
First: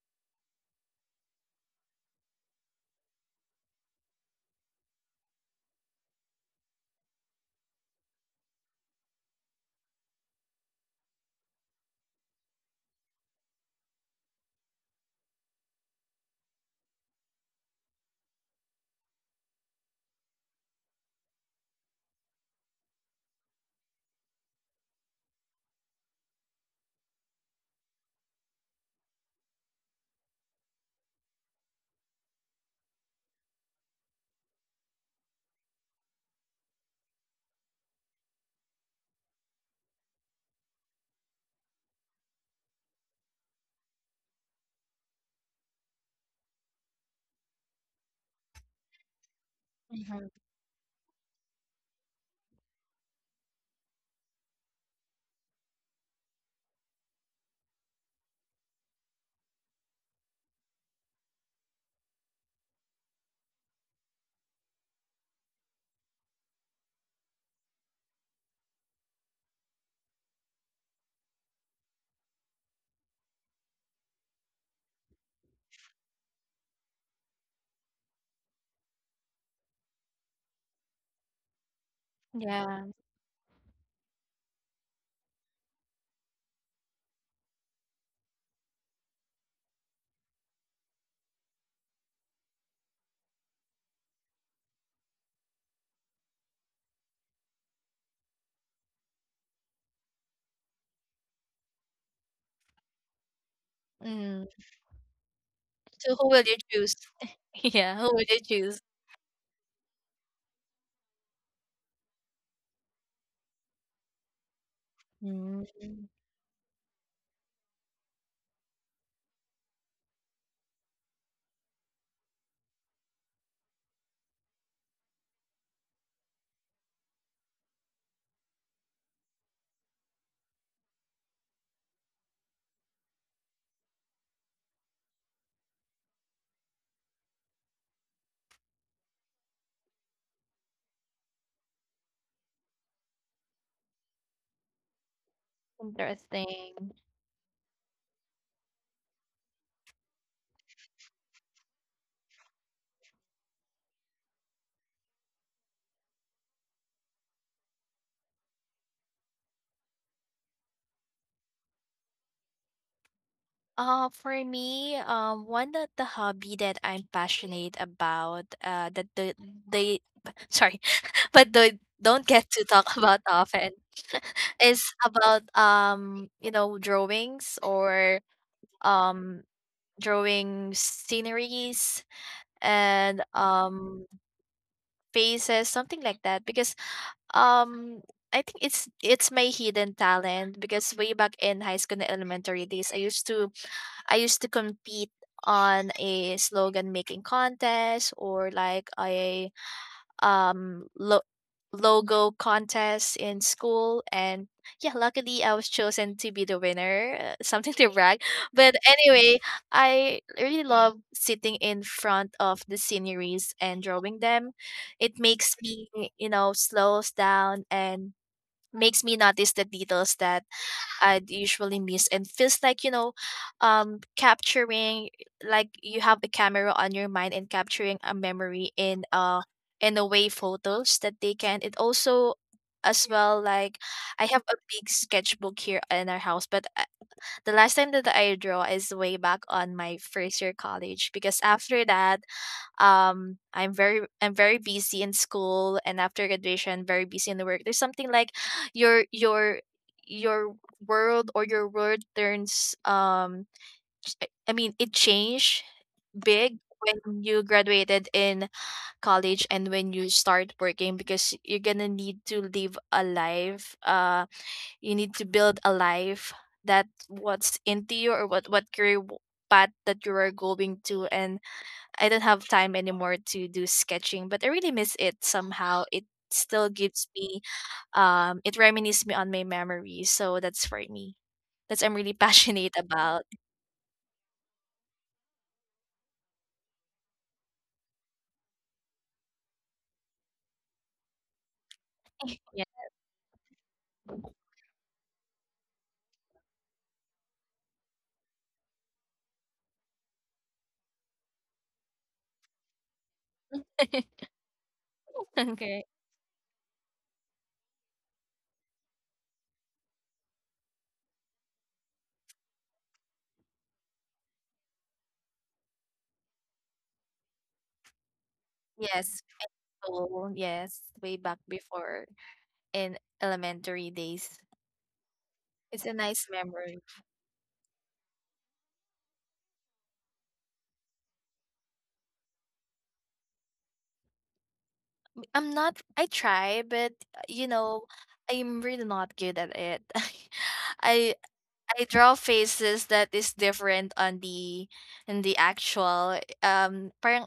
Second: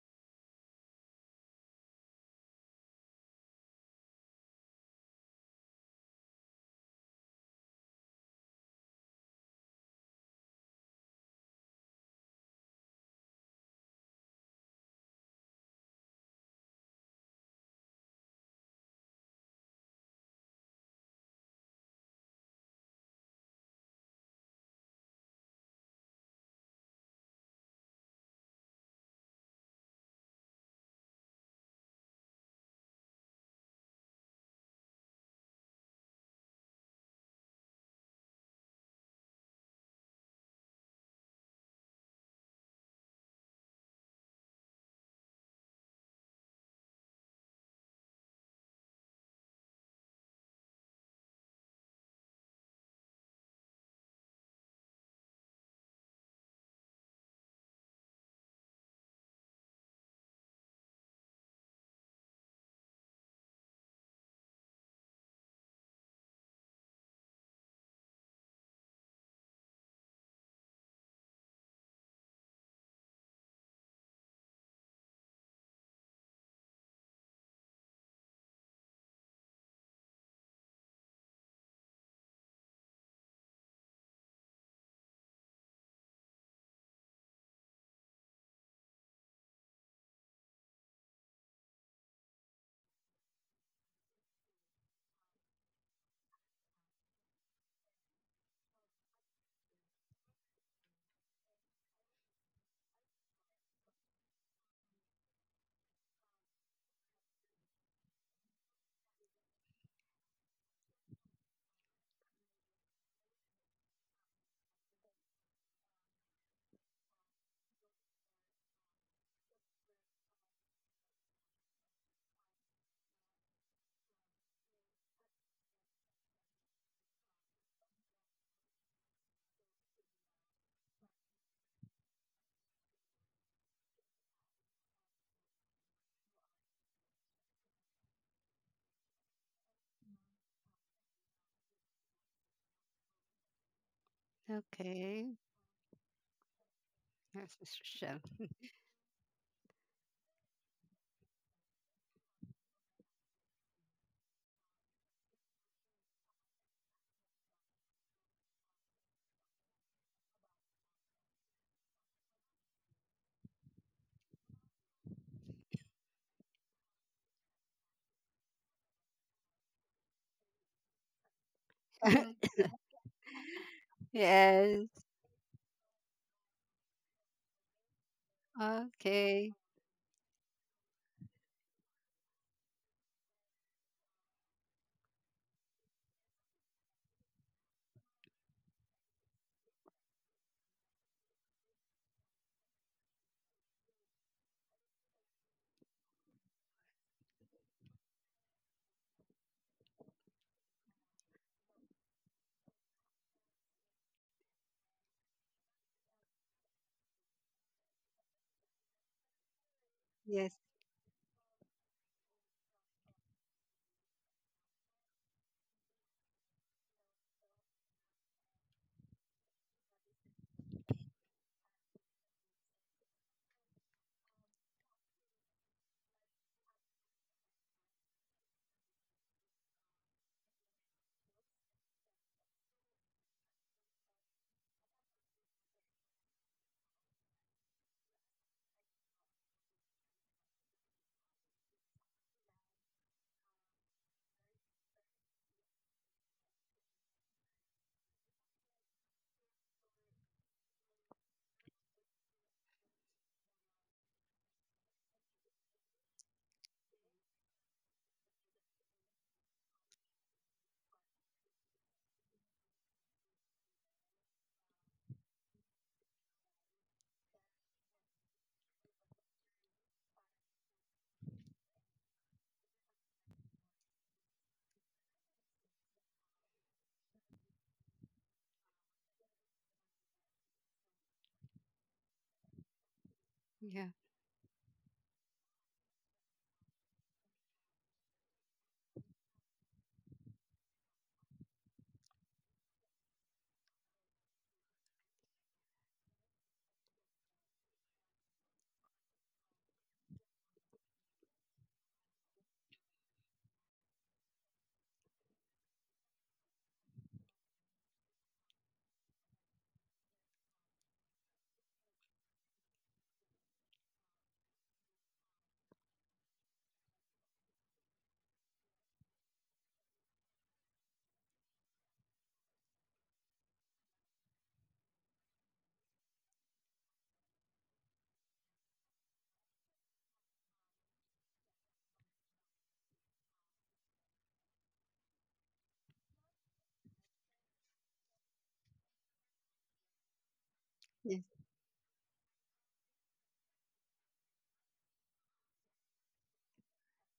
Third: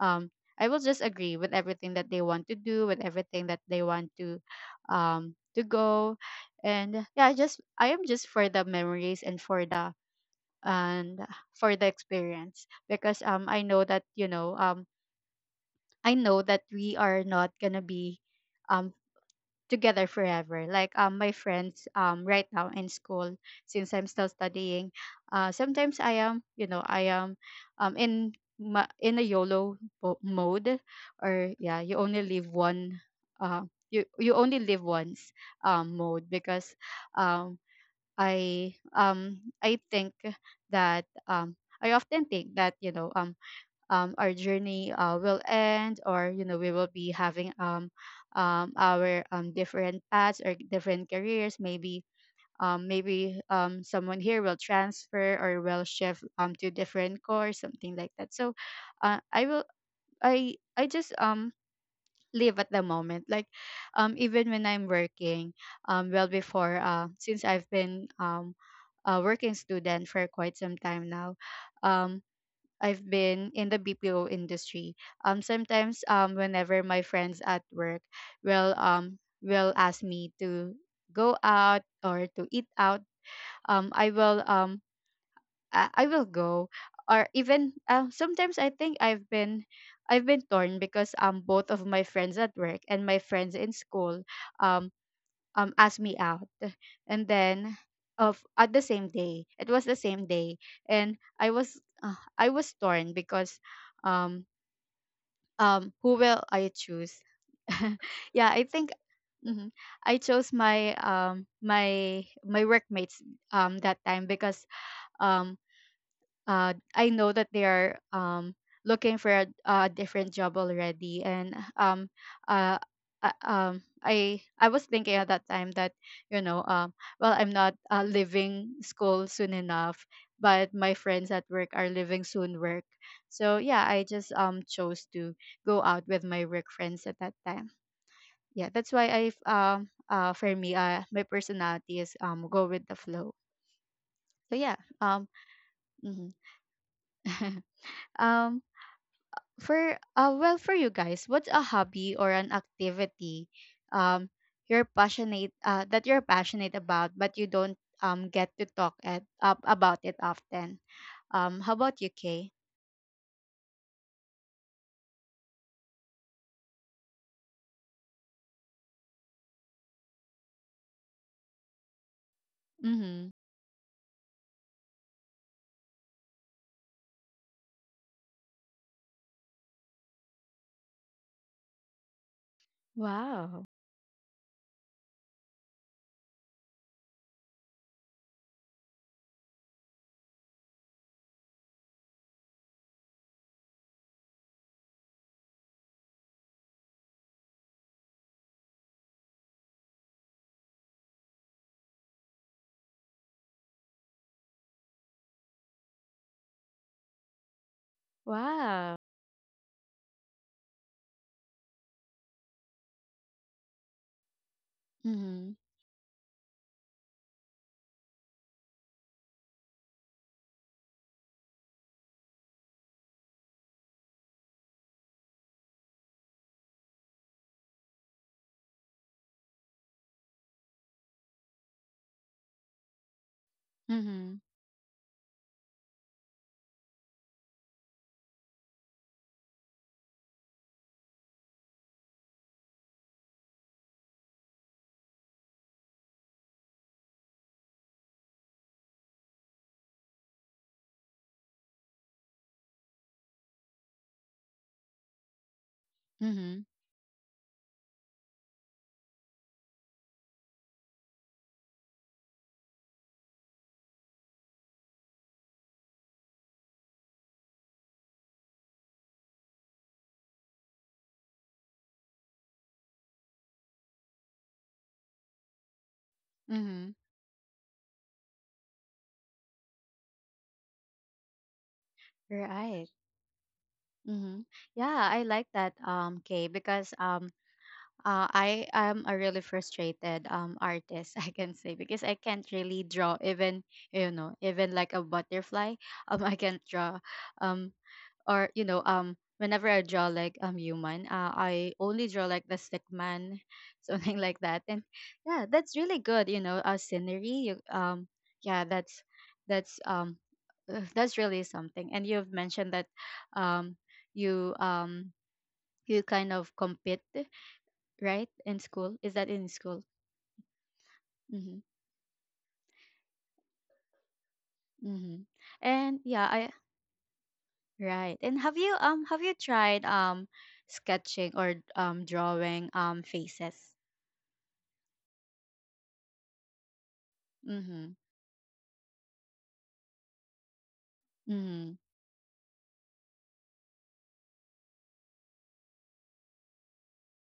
Speaker 1: um, I will just agree with everything that they want to do, with everything that they want to, to go, and yeah, I am just for the memories and for the, and for the experience because I know that, you know, I know that we are not gonna be um together forever. Like, my friends, right now in school, since I'm still studying, sometimes I am, you know, I am um in in a YOLO mode, or yeah, you only live one uh you only live once mode, because um I think that, I often think that, you know, our journey will end, or you know, we will be having our different
Speaker 2: Mm-hmm.
Speaker 1: paths or different careers maybe. Maybe someone here will transfer or will shift to different course, something like that. So I will, i just live at the moment, like, even when I'm working. Well before Since I've been a working student for quite some time now. um. I've been in the BPO industry. Sometimes, whenever my friends at work will ask me to go out or to eat
Speaker 2: Yeah.
Speaker 1: out, I will I will go. Or even, sometimes I think I've been torn because both of my friends at work and my friends in school um asked me out, and then of at the same day, it was the same day, and I was torn because um
Speaker 2: Mm. So
Speaker 1: who
Speaker 2: who
Speaker 1: will
Speaker 2: will you
Speaker 1: I
Speaker 2: choose?
Speaker 1: choose?
Speaker 2: [laughs] Yeah,
Speaker 1: [laughs]
Speaker 2: who will you
Speaker 1: Yeah, I
Speaker 2: choose?
Speaker 1: think, mhm, I chose my my workmates that time because, um
Speaker 2: Mm.
Speaker 1: I know that they are, looking for a different job already, and, uh, I was thinking at that time that, you know, well, I'm not leaving school soon enough, but my friends at work are leaving soon work. So yeah, I just chose to go out with my work friends at that time. Yeah, that's why I, for me, my personality is go with the flow. So yeah. um
Speaker 3: Okay.
Speaker 1: mhm.
Speaker 2: Interesting.
Speaker 3: Yes,
Speaker 1: [laughs]
Speaker 3: Miss Rochelle.
Speaker 1: um for, for you guys, what's a hobby or an activity um you're passionate, that you're passionate about, but you don't get to talk at up about it often? How about you, Kay?
Speaker 2: For me, one of the hobby that I'm passionate about, they, [laughs] sorry, [laughs] but the don't
Speaker 3: [laughs]
Speaker 2: get to talk about
Speaker 1: Mm-hmm.
Speaker 2: often, [laughs] is
Speaker 3: Yes.
Speaker 2: about you know, drawings, or um,
Speaker 3: Okay.
Speaker 2: drawing sceneries and
Speaker 1: Wow.
Speaker 2: faces, something like that. Because um, I think it's my hidden talent. Because way back in high school and elementary days, I used to compete on a slogan making contest, or like a um lo- logo contest in school. And yeah, luckily I was chosen to be the winner, [laughs] something to brag [laughs] but
Speaker 1: Wow.
Speaker 2: anyway, I
Speaker 3: Yes.
Speaker 2: really love sitting in front of the sceneries and drawing them. It
Speaker 1: Mm-hmm.
Speaker 2: makes me, you know, slows down, and makes me notice the details that I'd usually miss, and feels like, you know, capturing, like you have a camera on your mind and capturing a memory in a way photos that they can. It also as well like I
Speaker 1: Mm-hmm.
Speaker 2: have a big sketchbook here in our house, but the last time that I draw is way back on my first year college, because after that I'm very, I'm very busy in school, and after graduation very busy in the work. There's something like [gasps] your your your world, or your world turns ch- I mean it changed big
Speaker 1: Mm-hmm.
Speaker 2: when you graduated in college, and when you start working, because you're gonna need to live a life, you need to build a life that what's into you, or what career path that you are going to. And I don't have time anymore to do sketching, but I really miss it somehow. It still
Speaker 1: Mm-hmm.
Speaker 2: gives me it reminisces me on my memories. So that's for me. That's I'm really [laughs] passionate
Speaker 1: Right.
Speaker 2: about.
Speaker 3: Yeah.
Speaker 1: Mm-hmm. Yeah, I like that, Kay, because, uh, I am a really frustrated artist, [laughs] I can say, because I can't
Speaker 2: Yeah.
Speaker 1: really draw, even you know, even like a butterfly. I can't draw, um, or you know, whenever I draw like human, I only draw like the stick man, [laughs] something like that. And yeah, that's really good, you know, scenery. You, yeah, that's that's um that's really something. And you've mentioned that, um, you you kind of compete, right? In school, is
Speaker 2: Yes,
Speaker 1: that in school?
Speaker 2: school. Yes, way back
Speaker 1: Mm-hmm.
Speaker 2: before in elementary days.
Speaker 1: Mm-hmm.
Speaker 2: It's a
Speaker 1: And
Speaker 2: nice
Speaker 1: yeah, I,
Speaker 2: memory.
Speaker 1: right. And have you tried sketching or drawing faces?
Speaker 2: I'm not I try, but, you know,
Speaker 1: Mm-hmm.
Speaker 2: I'm really not good at it. [laughs] I
Speaker 3: Yes.
Speaker 1: Mm-hmm.
Speaker 2: I draw faces that is different on the in the actual, parang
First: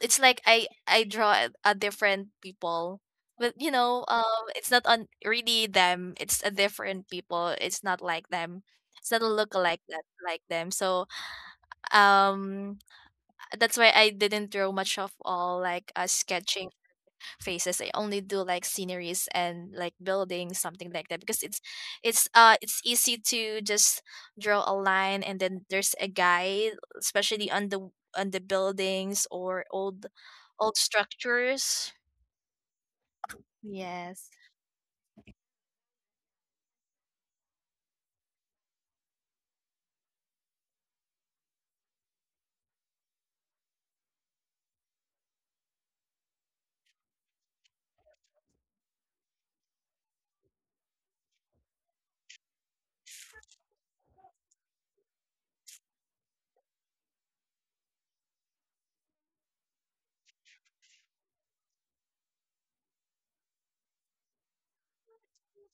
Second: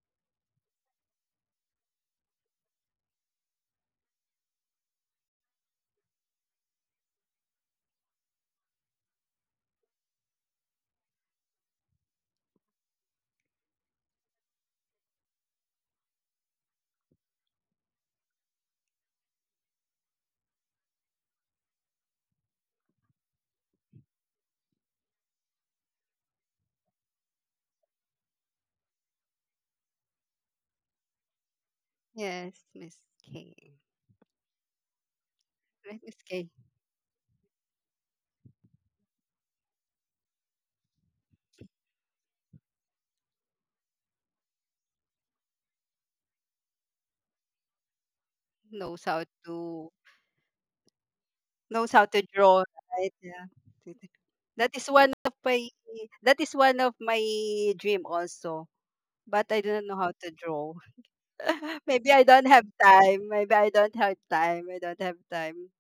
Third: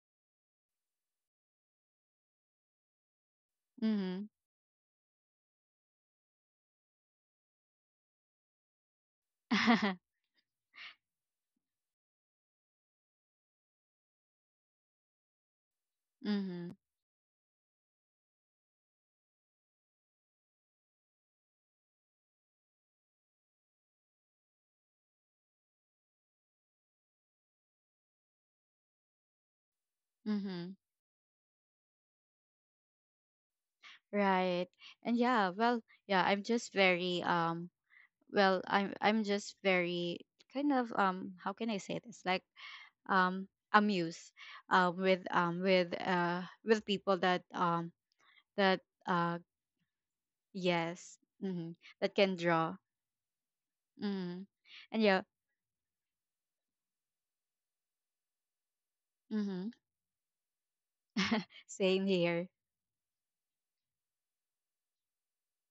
Speaker 2: it's like I draw a different people. But, you know,
Speaker 1: Mm-hmm.
Speaker 2: it's not on really them, it's a different people, it's not like them. It's not a look-alike
Speaker 1: [laughs]
Speaker 2: that like them. So, um, that's why I didn't draw much of all, like, sketching
Speaker 1: Mm-hmm.
Speaker 2: faces. I only do like sceneries and like buildings, something like that, because it's easy to just draw a line and then there's a guide, especially on the buildings, or old
Speaker 1: Mm-hmm.
Speaker 2: old structures.
Speaker 3: Yes, Miss Kay.
Speaker 2: Yes,
Speaker 1: Right. And yeah, well,
Speaker 3: Right, Miss
Speaker 1: yeah, I'm
Speaker 3: Kay
Speaker 1: just very, I'm just very kind of, how can I say this? Like, um amused with, with, with people that, that
Speaker 3: knows how
Speaker 1: uh
Speaker 3: to
Speaker 1: yes. Mm-hmm.
Speaker 3: knows how
Speaker 1: That
Speaker 3: to
Speaker 1: can
Speaker 3: draw,
Speaker 1: draw.
Speaker 3: right? Yeah.
Speaker 1: Mm-hmm.
Speaker 3: That is
Speaker 1: And
Speaker 3: one
Speaker 1: yeah.
Speaker 3: of my that is one of my dream also. But I
Speaker 1: Mm-hmm.
Speaker 3: don't know how to draw. [laughs]
Speaker 1: Same here.
Speaker 3: Maybe I don't have time. I don't have time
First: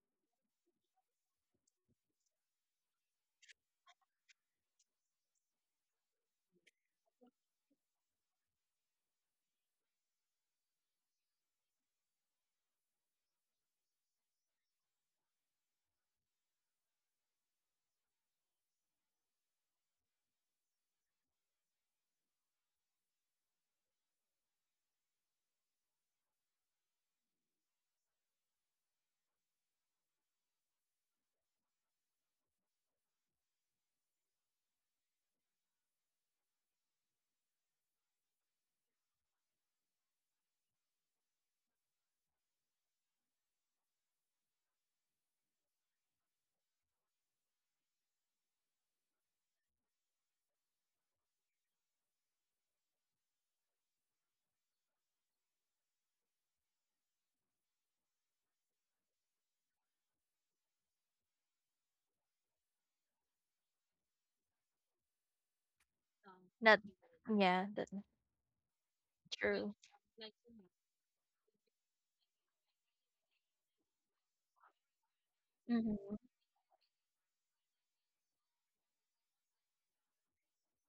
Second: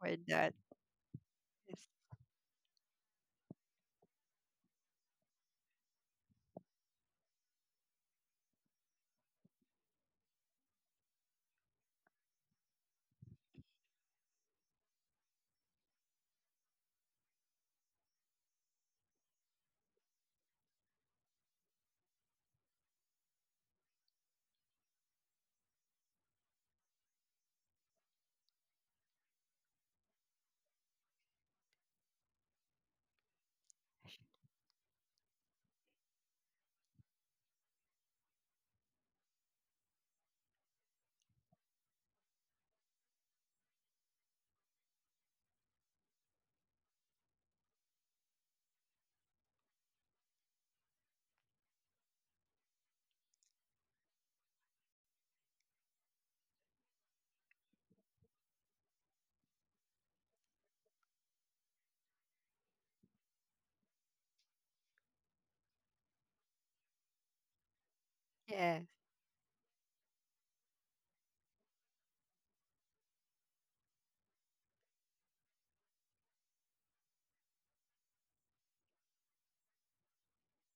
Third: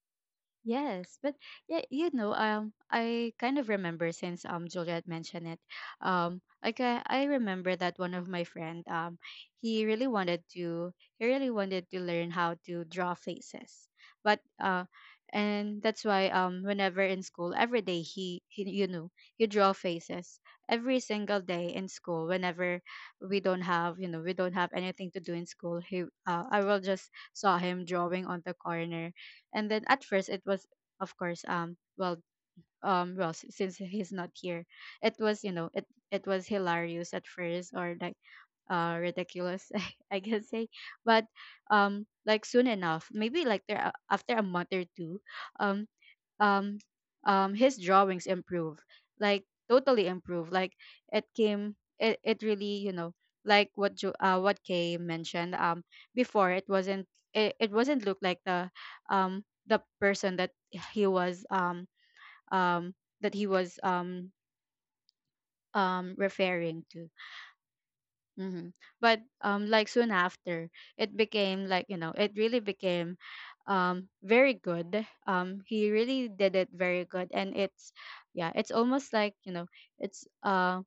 Speaker 3: for that.
Speaker 1: Yes, but
Speaker 3: Yes.
Speaker 1: yeah, you know, I kind of remember since Juliet mentioned it, like I remember that one of my friend, he really wanted to, he really wanted to learn how to draw faces, but and that's why whenever in school every day he, you know, he draw faces every single day in school, whenever we don't have, you know, we don't have anything to do in school, he, I will just saw him drawing on the corner. And then at first it was, of course, since [laughs] he's not here, it was, you know, it was hilarious at first, or like ridiculous, [laughs] I can say. But like soon enough, maybe like after a month or two, um um his drawings improve, like totally improve, like it came it really, you know, like what what Kay mentioned. Before, it wasn't, it wasn't look like the person that he was, um that he was
Speaker 2: not
Speaker 1: referring to.
Speaker 2: yeah, that's
Speaker 1: Mm-hmm.
Speaker 3: Yeah.
Speaker 1: But
Speaker 2: true.
Speaker 1: like soon after, it became, like, you know, it really became, very good. He
Speaker 2: Mm-hmm.
Speaker 1: really did it very good, and it's, yeah, it's almost like, you know, it's um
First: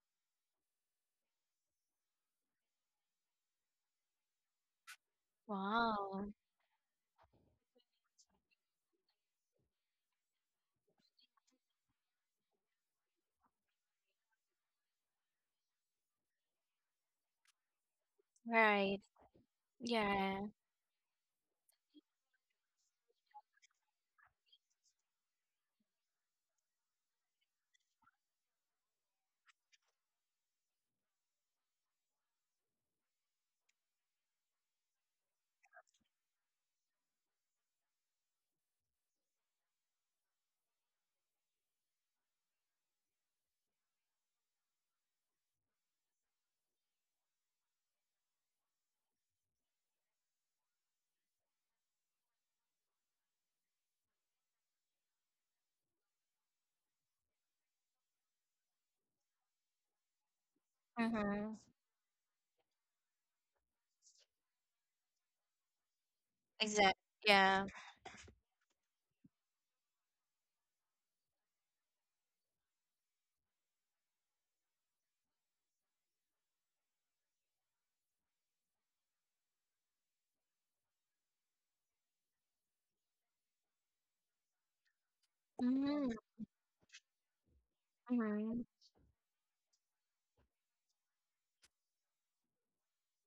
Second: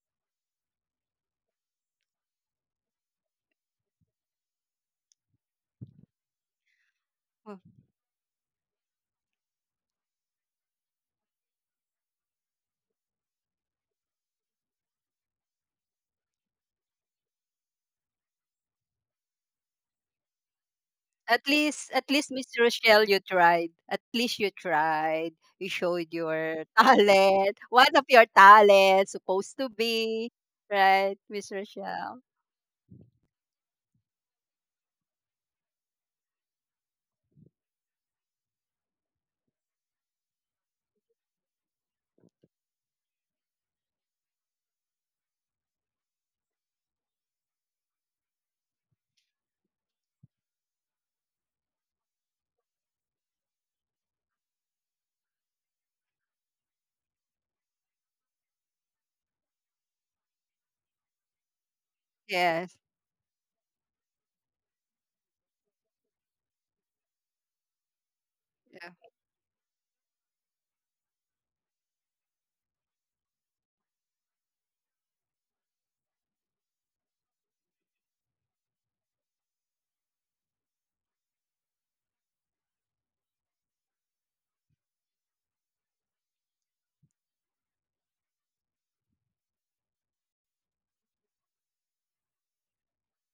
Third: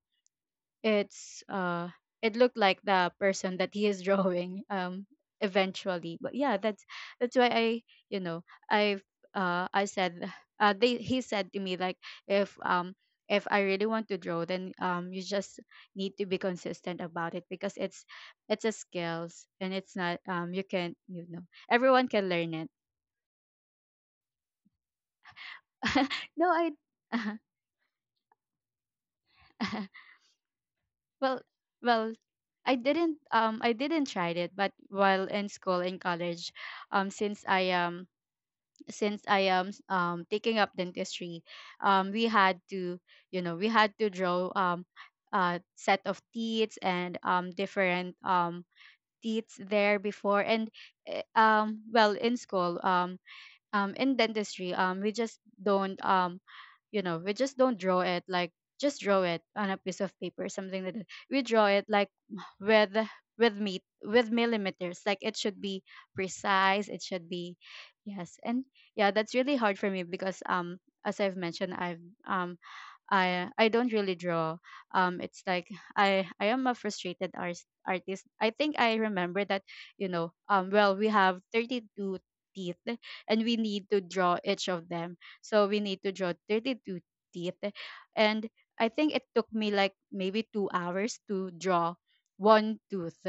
Speaker 1: it's uh it looked like the person that he is [laughs] drawing, eventually.
Speaker 2: Wow.
Speaker 1: But yeah, that's why
Speaker 3: Well,
Speaker 1: i, you know, i've I said, they he said to me, like, if um if I really want to draw, then you just need to be consistent about it, because it's a
Speaker 2: Right.
Speaker 1: skills, and it's not
Speaker 2: Yeah.
Speaker 1: you can, you know, everyone
Speaker 3: At
Speaker 1: can
Speaker 3: least Miss
Speaker 1: learn it.
Speaker 3: Rochelle you tried. At least you tried. You showed
Speaker 1: [laughs] No,
Speaker 3: your
Speaker 1: I.
Speaker 3: [laughs] talent. One of your talents supposed to
Speaker 1: [laughs]
Speaker 3: be. Right,
Speaker 1: Well,
Speaker 3: Miss
Speaker 1: well,
Speaker 3: Rochelle?
Speaker 1: I didn't try it, but while in school in college, um since I um since I am taking up dentistry, we had to, you know, we had to draw a set of teeth, and different teeth there before. And well, in school, in dentistry, we just don't, you know, we just don't draw it, like, just draw it on a piece of paper, something like that. We
Speaker 2: Mm-hmm.
Speaker 1: draw it like
Speaker 3: Yes.
Speaker 1: with with meat, with millimeters, like it should be precise,
Speaker 2: Exactly.
Speaker 1: it should be,
Speaker 2: Yeah.
Speaker 1: yes. And
Speaker 3: Yeah.
Speaker 1: yeah, that's really hard for me because, as I've mentioned, I don't really draw. It's like I am a frustrated artist. I think I remember that, you know, well, we have 32 teeth, and we need to draw each of them. So we need to draw
Speaker 2: Mm-hmm.
Speaker 1: 32 teeth, and I think it took me like maybe 2 hours to draw one tooth.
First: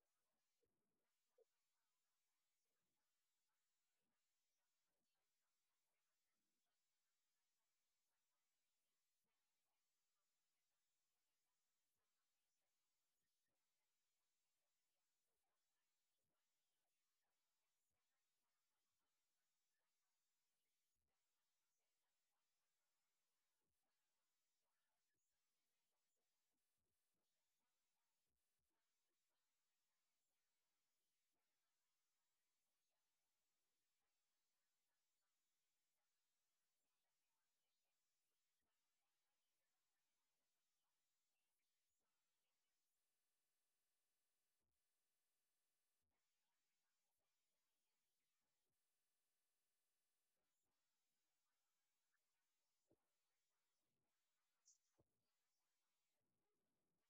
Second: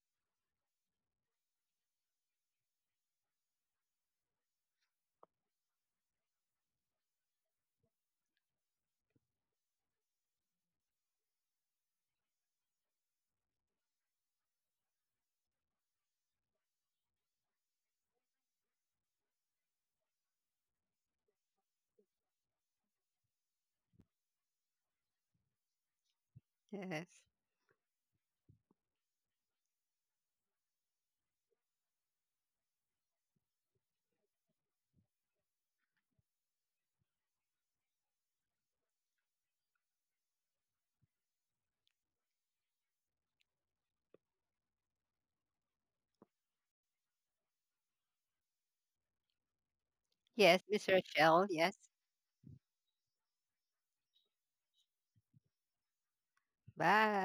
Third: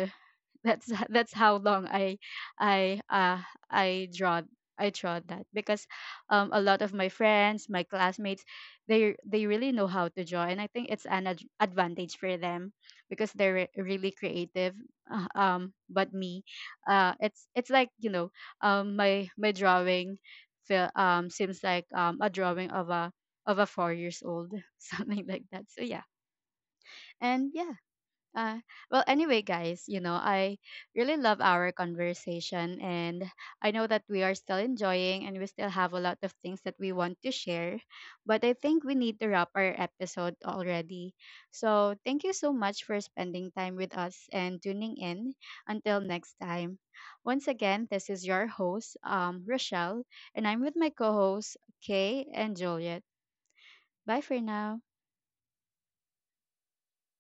Speaker 1: That's [laughs] that's how long I, I uh I draw, I draw that, because, a lot of my friends, my classmates, they really know how to draw, and I think it's an advantage for them, because they're really creative. Um, but me, it's like, you know, my my drawing feel, seems like a drawing of a 4 years old, [laughs] something like that. So yeah.
Speaker 3: Yes.
Speaker 1: And yeah, uh, well, anyway, guys, you know, I really love our conversation, and I know that we are still enjoying and we still have a lot of things that we want to share. But I think we need to wrap our episode already. So, thank you so much for spending time with us and tuning in. Until next time. Once again, this is your host, Rochelle, and
Speaker 3: Yes,
Speaker 1: I'm with
Speaker 3: Miss
Speaker 1: my co
Speaker 3: Rochelle.
Speaker 1: hosts,
Speaker 3: Yes.
Speaker 1: Kay and Juliet. Bye for now.
Speaker 3: Bye.